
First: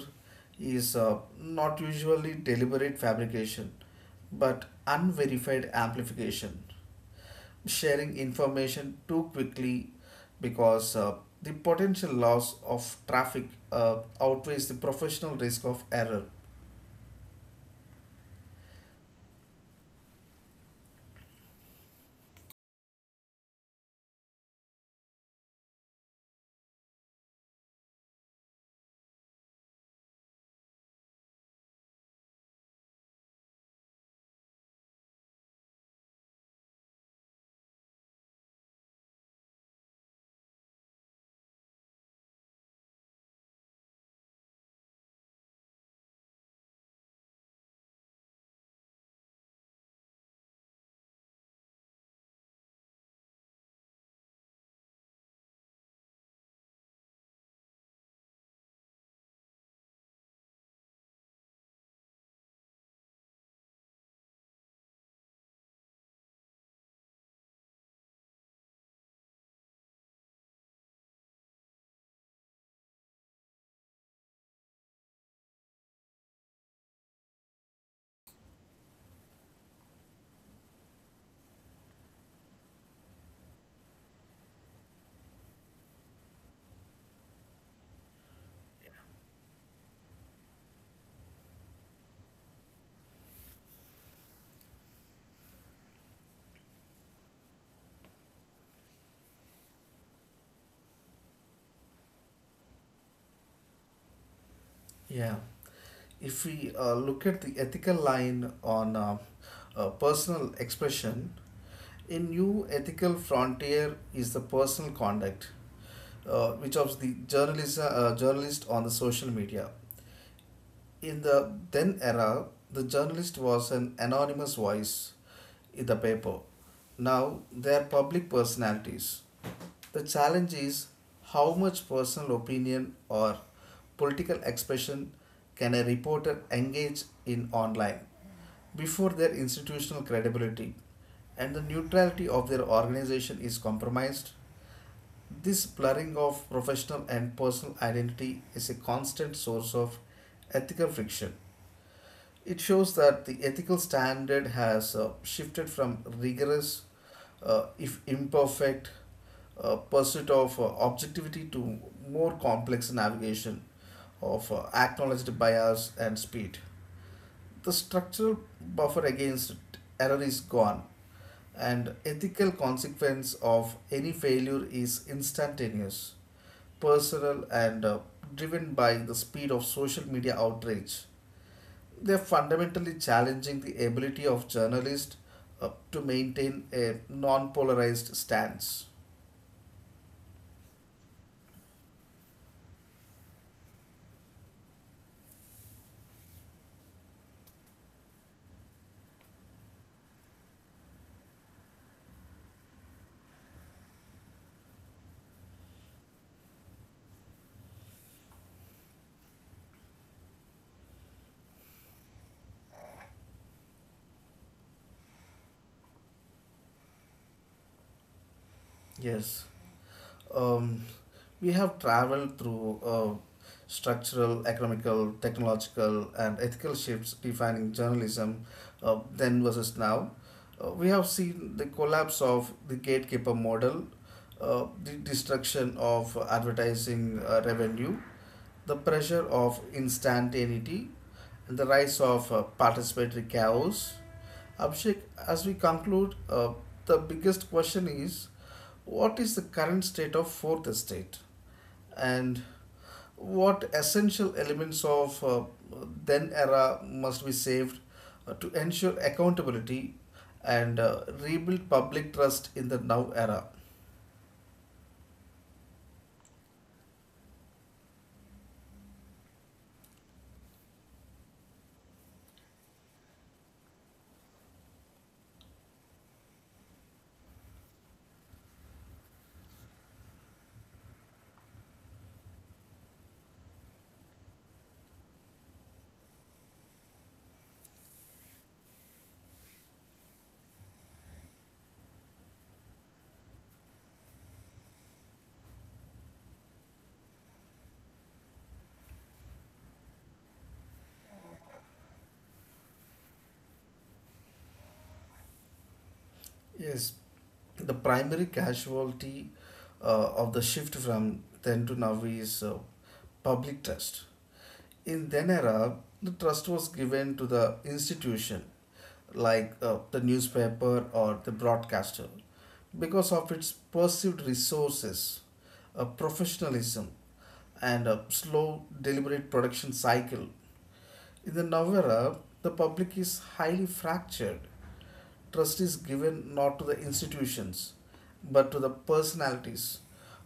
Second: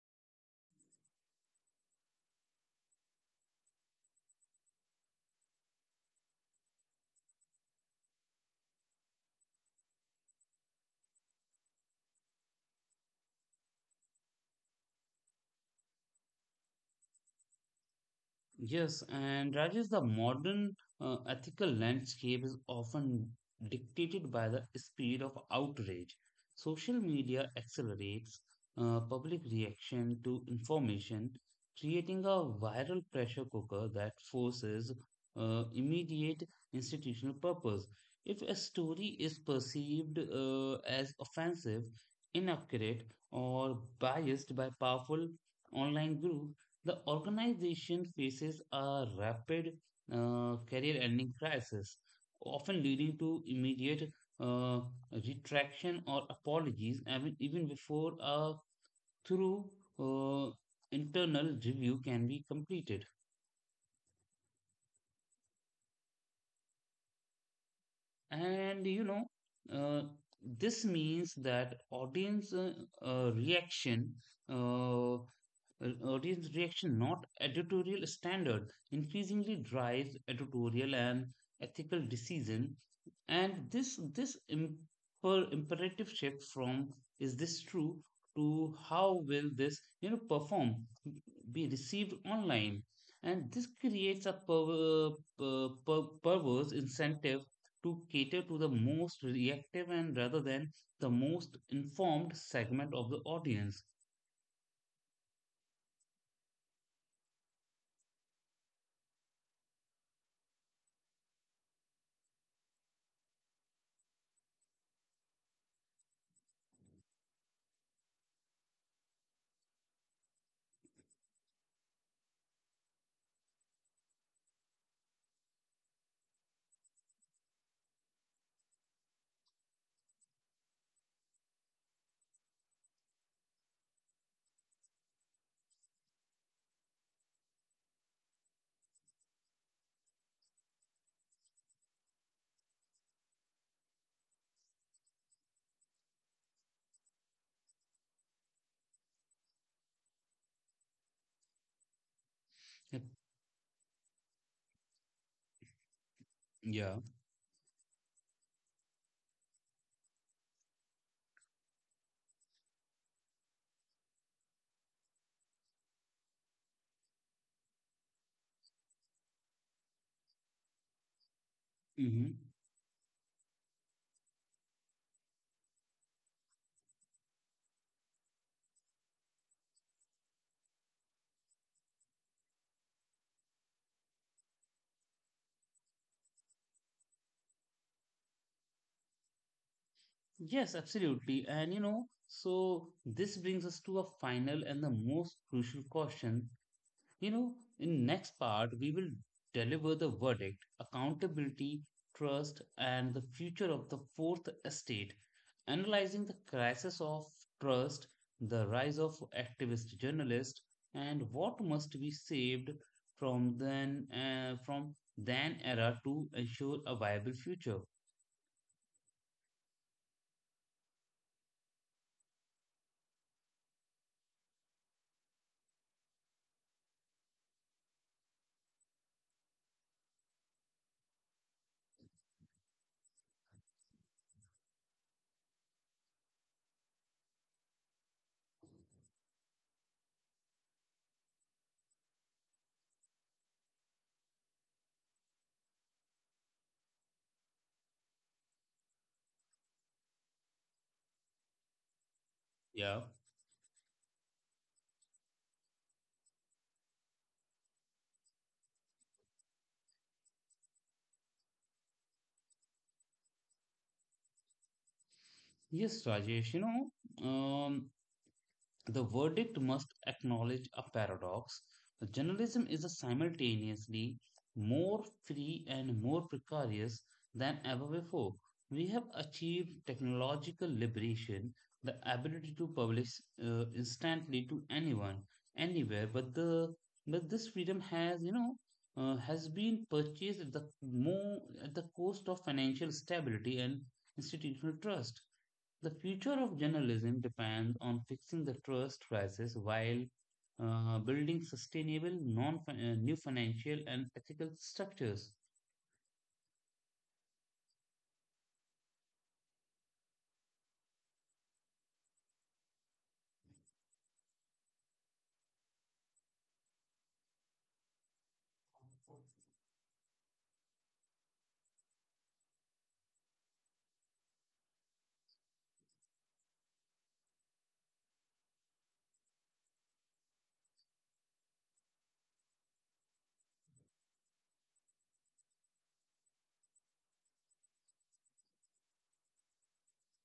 Speaker 2: is not usually deliberate fabrication but unverified amplification, sharing information too quickly because the potential loss of traffic outweighs the professional risk of error.
Speaker 1: Yes, and Rajesh, the modern ethical landscape is often dictated by the speed of outrage. Social media accelerates public reaction to information, creating a viral pressure cooker that forces immediate institutional purpose. If a story is perceived as offensive, inaccurate, or biased by powerful online group, the organization faces a rapid career ending crisis, often leading to immediate uh, retraction or apologies, even before a thorough uh, internal review can be completed. And uh, this means that uh, reaction audience reaction not editorial standard increasingly drives editorial and ethical decision. And this imperative shift from is this true to how will this perform be received online. And this creates a perverse incentive to cater to the most reactive and rather than the most informed segment of the audience.
Speaker 2: Yeah. If we look at the ethical line on personal expression, a new ethical frontier is the personal conduct, which of the journalist, journalist on the social media. In the then era, the journalist was an anonymous voice in the paper. Now they are public personalities. The challenge is how much personal opinion or political expression can a reporter engage in online before their institutional credibility and the neutrality of their organization is compromised. This blurring of professional and personal identity is a constant source of ethical friction. It shows
Speaker 1: Yep.
Speaker 2: that the ethical standard has shifted from rigorous,
Speaker 1: Yeah.
Speaker 2: if imperfect, pursuit of objectivity to more complex navigation of acknowledged bias and speed. The structural buffer against error is gone, and
Speaker 1: Hmm.
Speaker 2: ethical consequence of any failure is instantaneous, personal, and driven by the speed of social media outrage. They're fundamentally challenging the ability of journalists to maintain a non polarized stance.
Speaker 1: Yes, absolutely. And so this brings us to a final and the most crucial question. You know, in next part, we will deliver the verdict, accountability, trust, and the future of the fourth estate, analyzing the crisis of trust, the rise of activist journalists, and what must be saved from then era to ensure a viable future.
Speaker 2: Yes. Um, we have traveled through structural, economical, technological, and ethical shifts defining journalism then versus now. We have seen the collapse of the gatekeeper model, the destruction of advertising revenue, the pressure of instantaneity, and the rise of participatory chaos. Abhishek, as we conclude, the biggest question is what is the current state of fourth estate and
Speaker 1: Yeah.
Speaker 2: what essential elements of then era must be saved to ensure accountability and rebuild public trust in the now era.
Speaker 1: Yes, Rajesh, um, the verdict must acknowledge a paradox. The Journalism is simultaneously more free and more precarious than ever before. We have achieved technological liberation, the ability to publish instantly to anyone, anywhere. But this freedom has has been purchased at the more at the cost of financial stability and institutional trust. The future of journalism depends on fixing the trust crisis while building sustainable non new financial and ethical structures.
Speaker 2: Yes, the primary casualty of the shift from then to now is public trust. In then era, the trust was given to the institution like the newspaper or the broadcaster because of its perceived resources, professionalism, and a slow, deliberate production cycle. In the now era, the public is highly fractured. Trust is given not to the institutions, but to the personalities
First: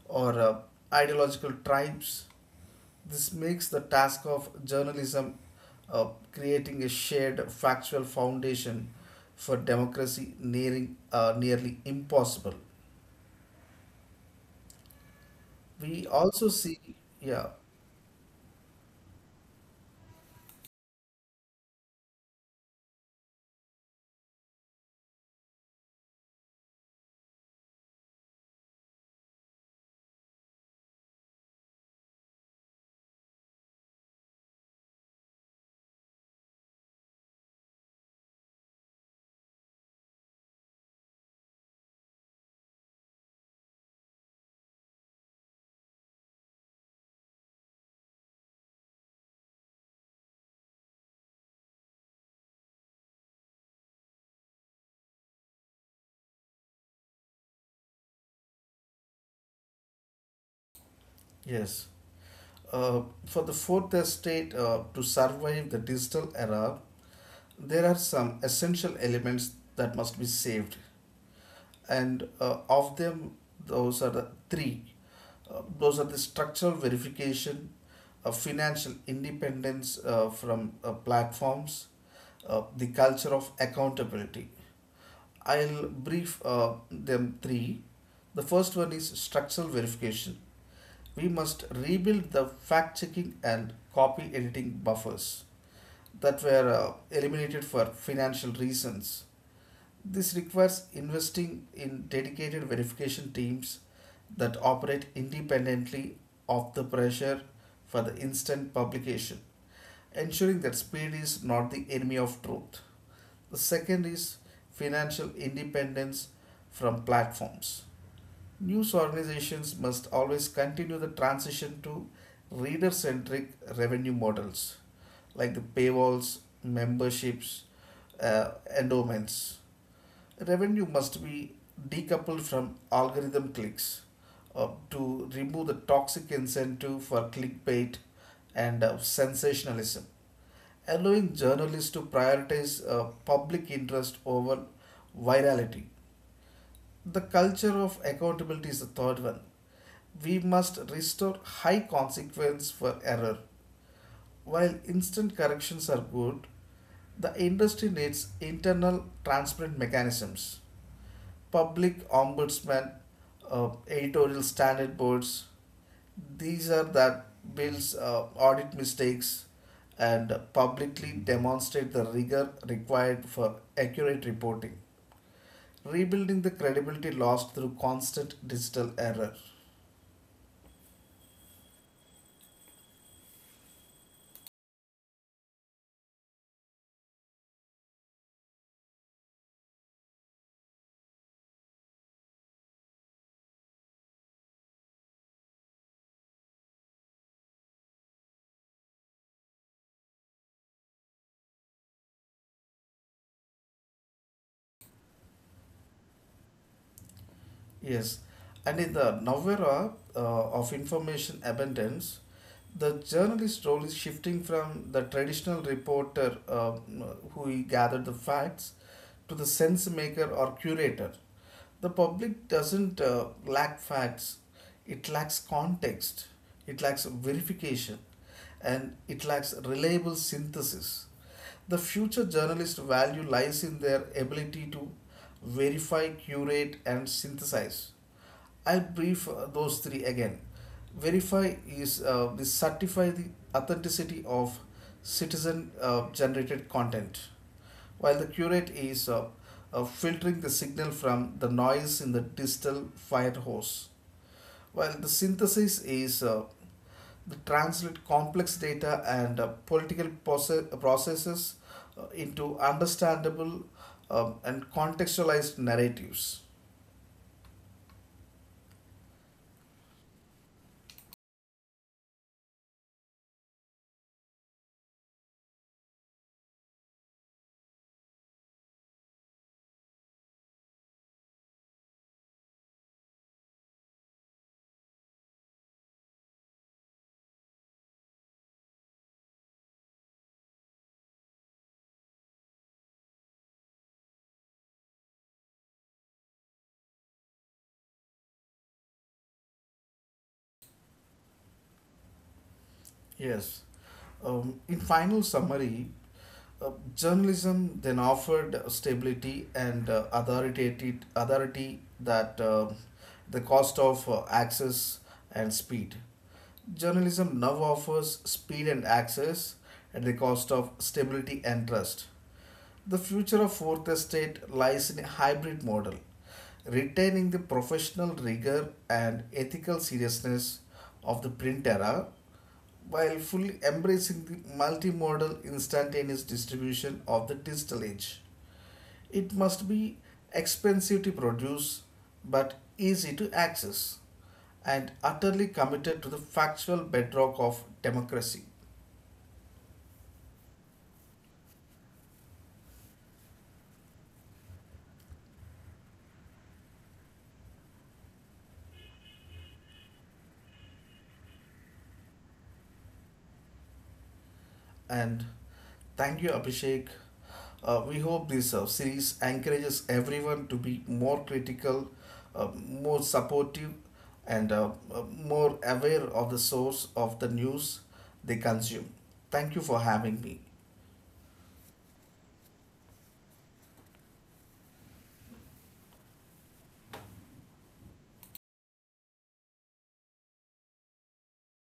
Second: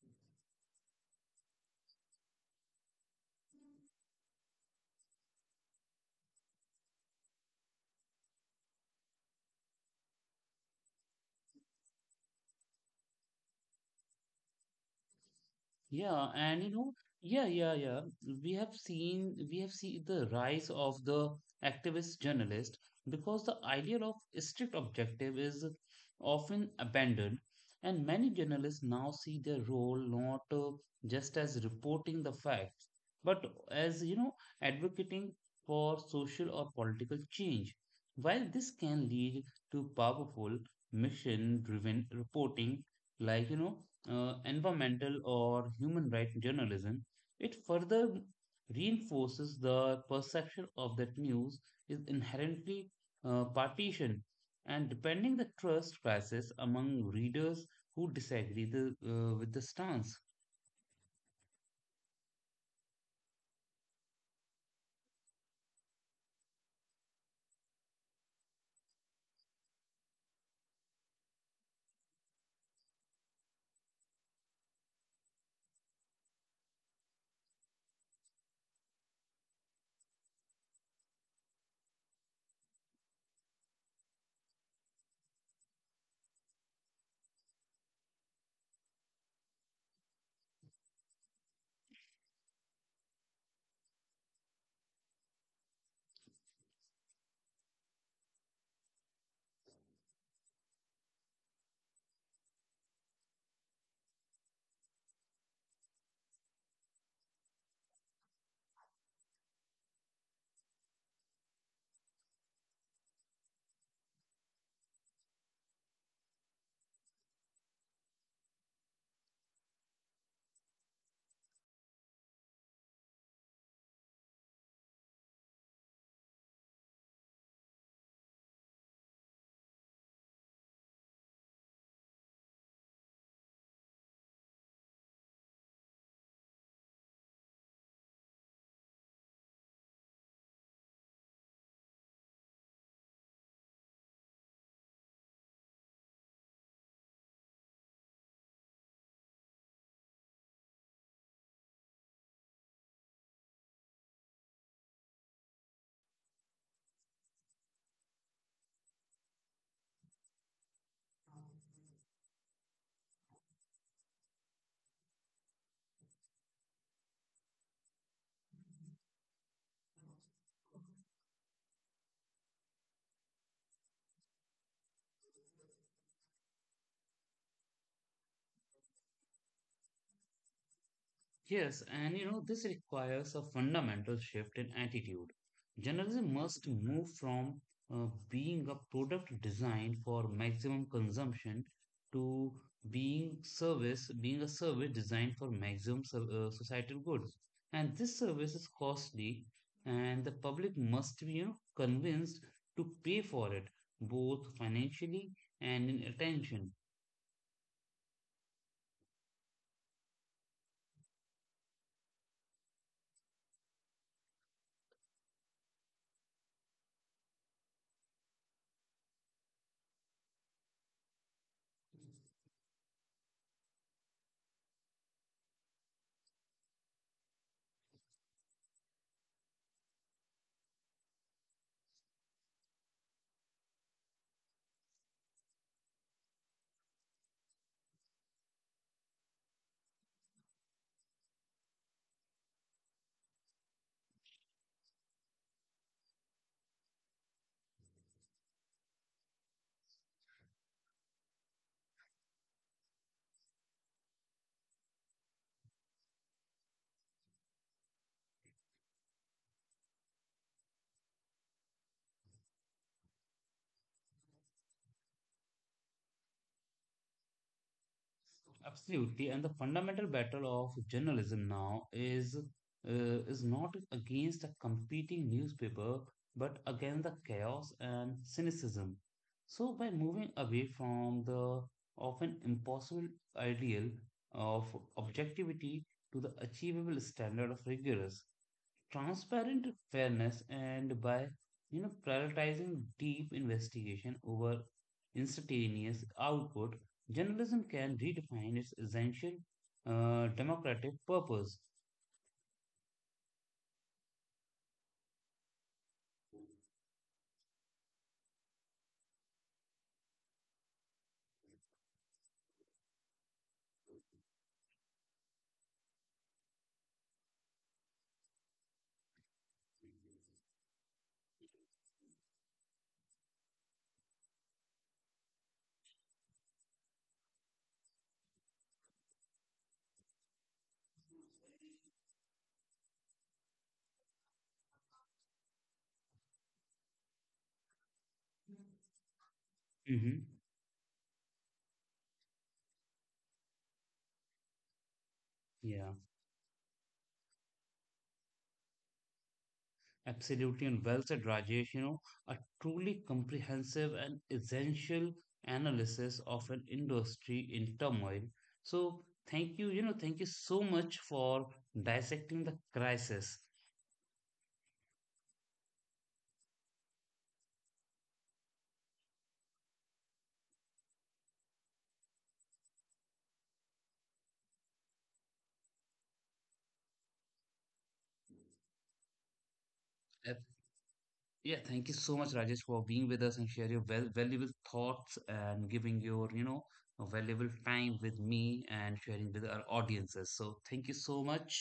Speaker 2: or ideological tribes. This makes the task of journalism, creating a shared factual foundation for democracy, nearly impossible. We
Speaker 1: Yeah,
Speaker 2: also
Speaker 1: and
Speaker 2: see,
Speaker 1: yeah,
Speaker 2: yeah,
Speaker 1: yeah, yeah. we have seen the rise of the activist journalist because the idea of strict objective is often abandoned, and many journalists now see their role not just as reporting the facts, but as advocating for social or political change. While this can lead to powerful mission-driven reporting, like environmental or human rights journalism, it further reinforces the perception of that news is inherently partisan and depending the trust crisis among readers who disagree with the stance.
Speaker 2: yes, for the fourth estate to survive the digital era, there are some essential elements that must be saved. And of them, those are the three. Those are the structural verification, financial independence from platforms, the culture of accountability. I'll brief them three. The first one is structural verification. We must rebuild the fact checking and copy editing buffers that were eliminated for financial reasons. This requires investing in dedicated verification teams that operate independently of the pressure for the instant publication, ensuring that speed is not the enemy of truth. The second is financial independence from platforms. News organizations must always continue the transition to reader centric revenue models like the paywalls, memberships, uh, endowments. Revenue must be decoupled from algorithm clicks to remove the toxic incentive for clickbait and sensationalism, allowing journalists to prioritize public interest over virality. The culture of accountability is the third one. We must restore high consequence for error. While instant corrections are good, the industry needs internal transparent mechanisms, public ombudsman, editorial standard boards. These are that bills audit mistakes and publicly demonstrate the rigor required for accurate reporting, rebuilding the credibility lost through constant digital error.
Speaker 1: Yes, and this requires a fundamental shift in attitude. Journalism must move from being a product designed for maximum consumption to being a service designed for maximum societal good. And this service is costly, and the public must be, convinced to pay for it, both financially and in attention.
Speaker 2: Yes, and in the now era of information abundance, the journalist role is shifting from the traditional reporter who gathered the facts to the sense maker or curator. The public doesn't lack facts, it lacks context, it lacks verification, and it lacks reliable synthesis. The future journalist value lies in their ability to verify, curate, and synthesize. I'll brief those three again. Verify is we certify the authenticity of citizen generated content, while the curate is filtering the signal from the noise in the digital fire hose, while the synthesis is the translate complex data and political processes into understandable and contextualized narratives.
Speaker 1: Absolutely, and the fundamental battle of journalism now is not against a competing newspaper, but against the chaos and cynicism. So, by moving away from the often impossible ideal of objectivity to the achievable standard of rigorous transparent fairness, and by prioritizing deep investigation over instantaneous output, journalism can redefine its essential democratic purpose.
Speaker 2: Yes. In final summary, Uh, journalism then offered stability and authority, authority that the cost of access and speed. Journalism now offers speed and access at the cost of stability and trust. The future of fourth estate lies in a hybrid model, retaining the professional rigor and ethical seriousness of the print era while fully embracing the multimodal instantaneous distribution of the digital age. It must be
Speaker 1: Hmm.
Speaker 2: expensive to produce but easy to access and utterly
Speaker 1: Yeah,
Speaker 2: committed to the factual bedrock of democracy.
Speaker 1: absolutely. And well said, Rajesh. A truly comprehensive and essential analysis of an industry in turmoil. So, thank you. You know Thank you so much for dissecting the crisis.
Speaker 2: And thank you, Abhishek. We hope this series encourages everyone to be more critical, more supportive, and more aware of the source of the news they consume. Thank you for having me.
Speaker 1: Yeah, thank you so much, Rajesh, for being with us and share your valuable thoughts and giving your, valuable time with me and sharing with our audiences. So thank you so much.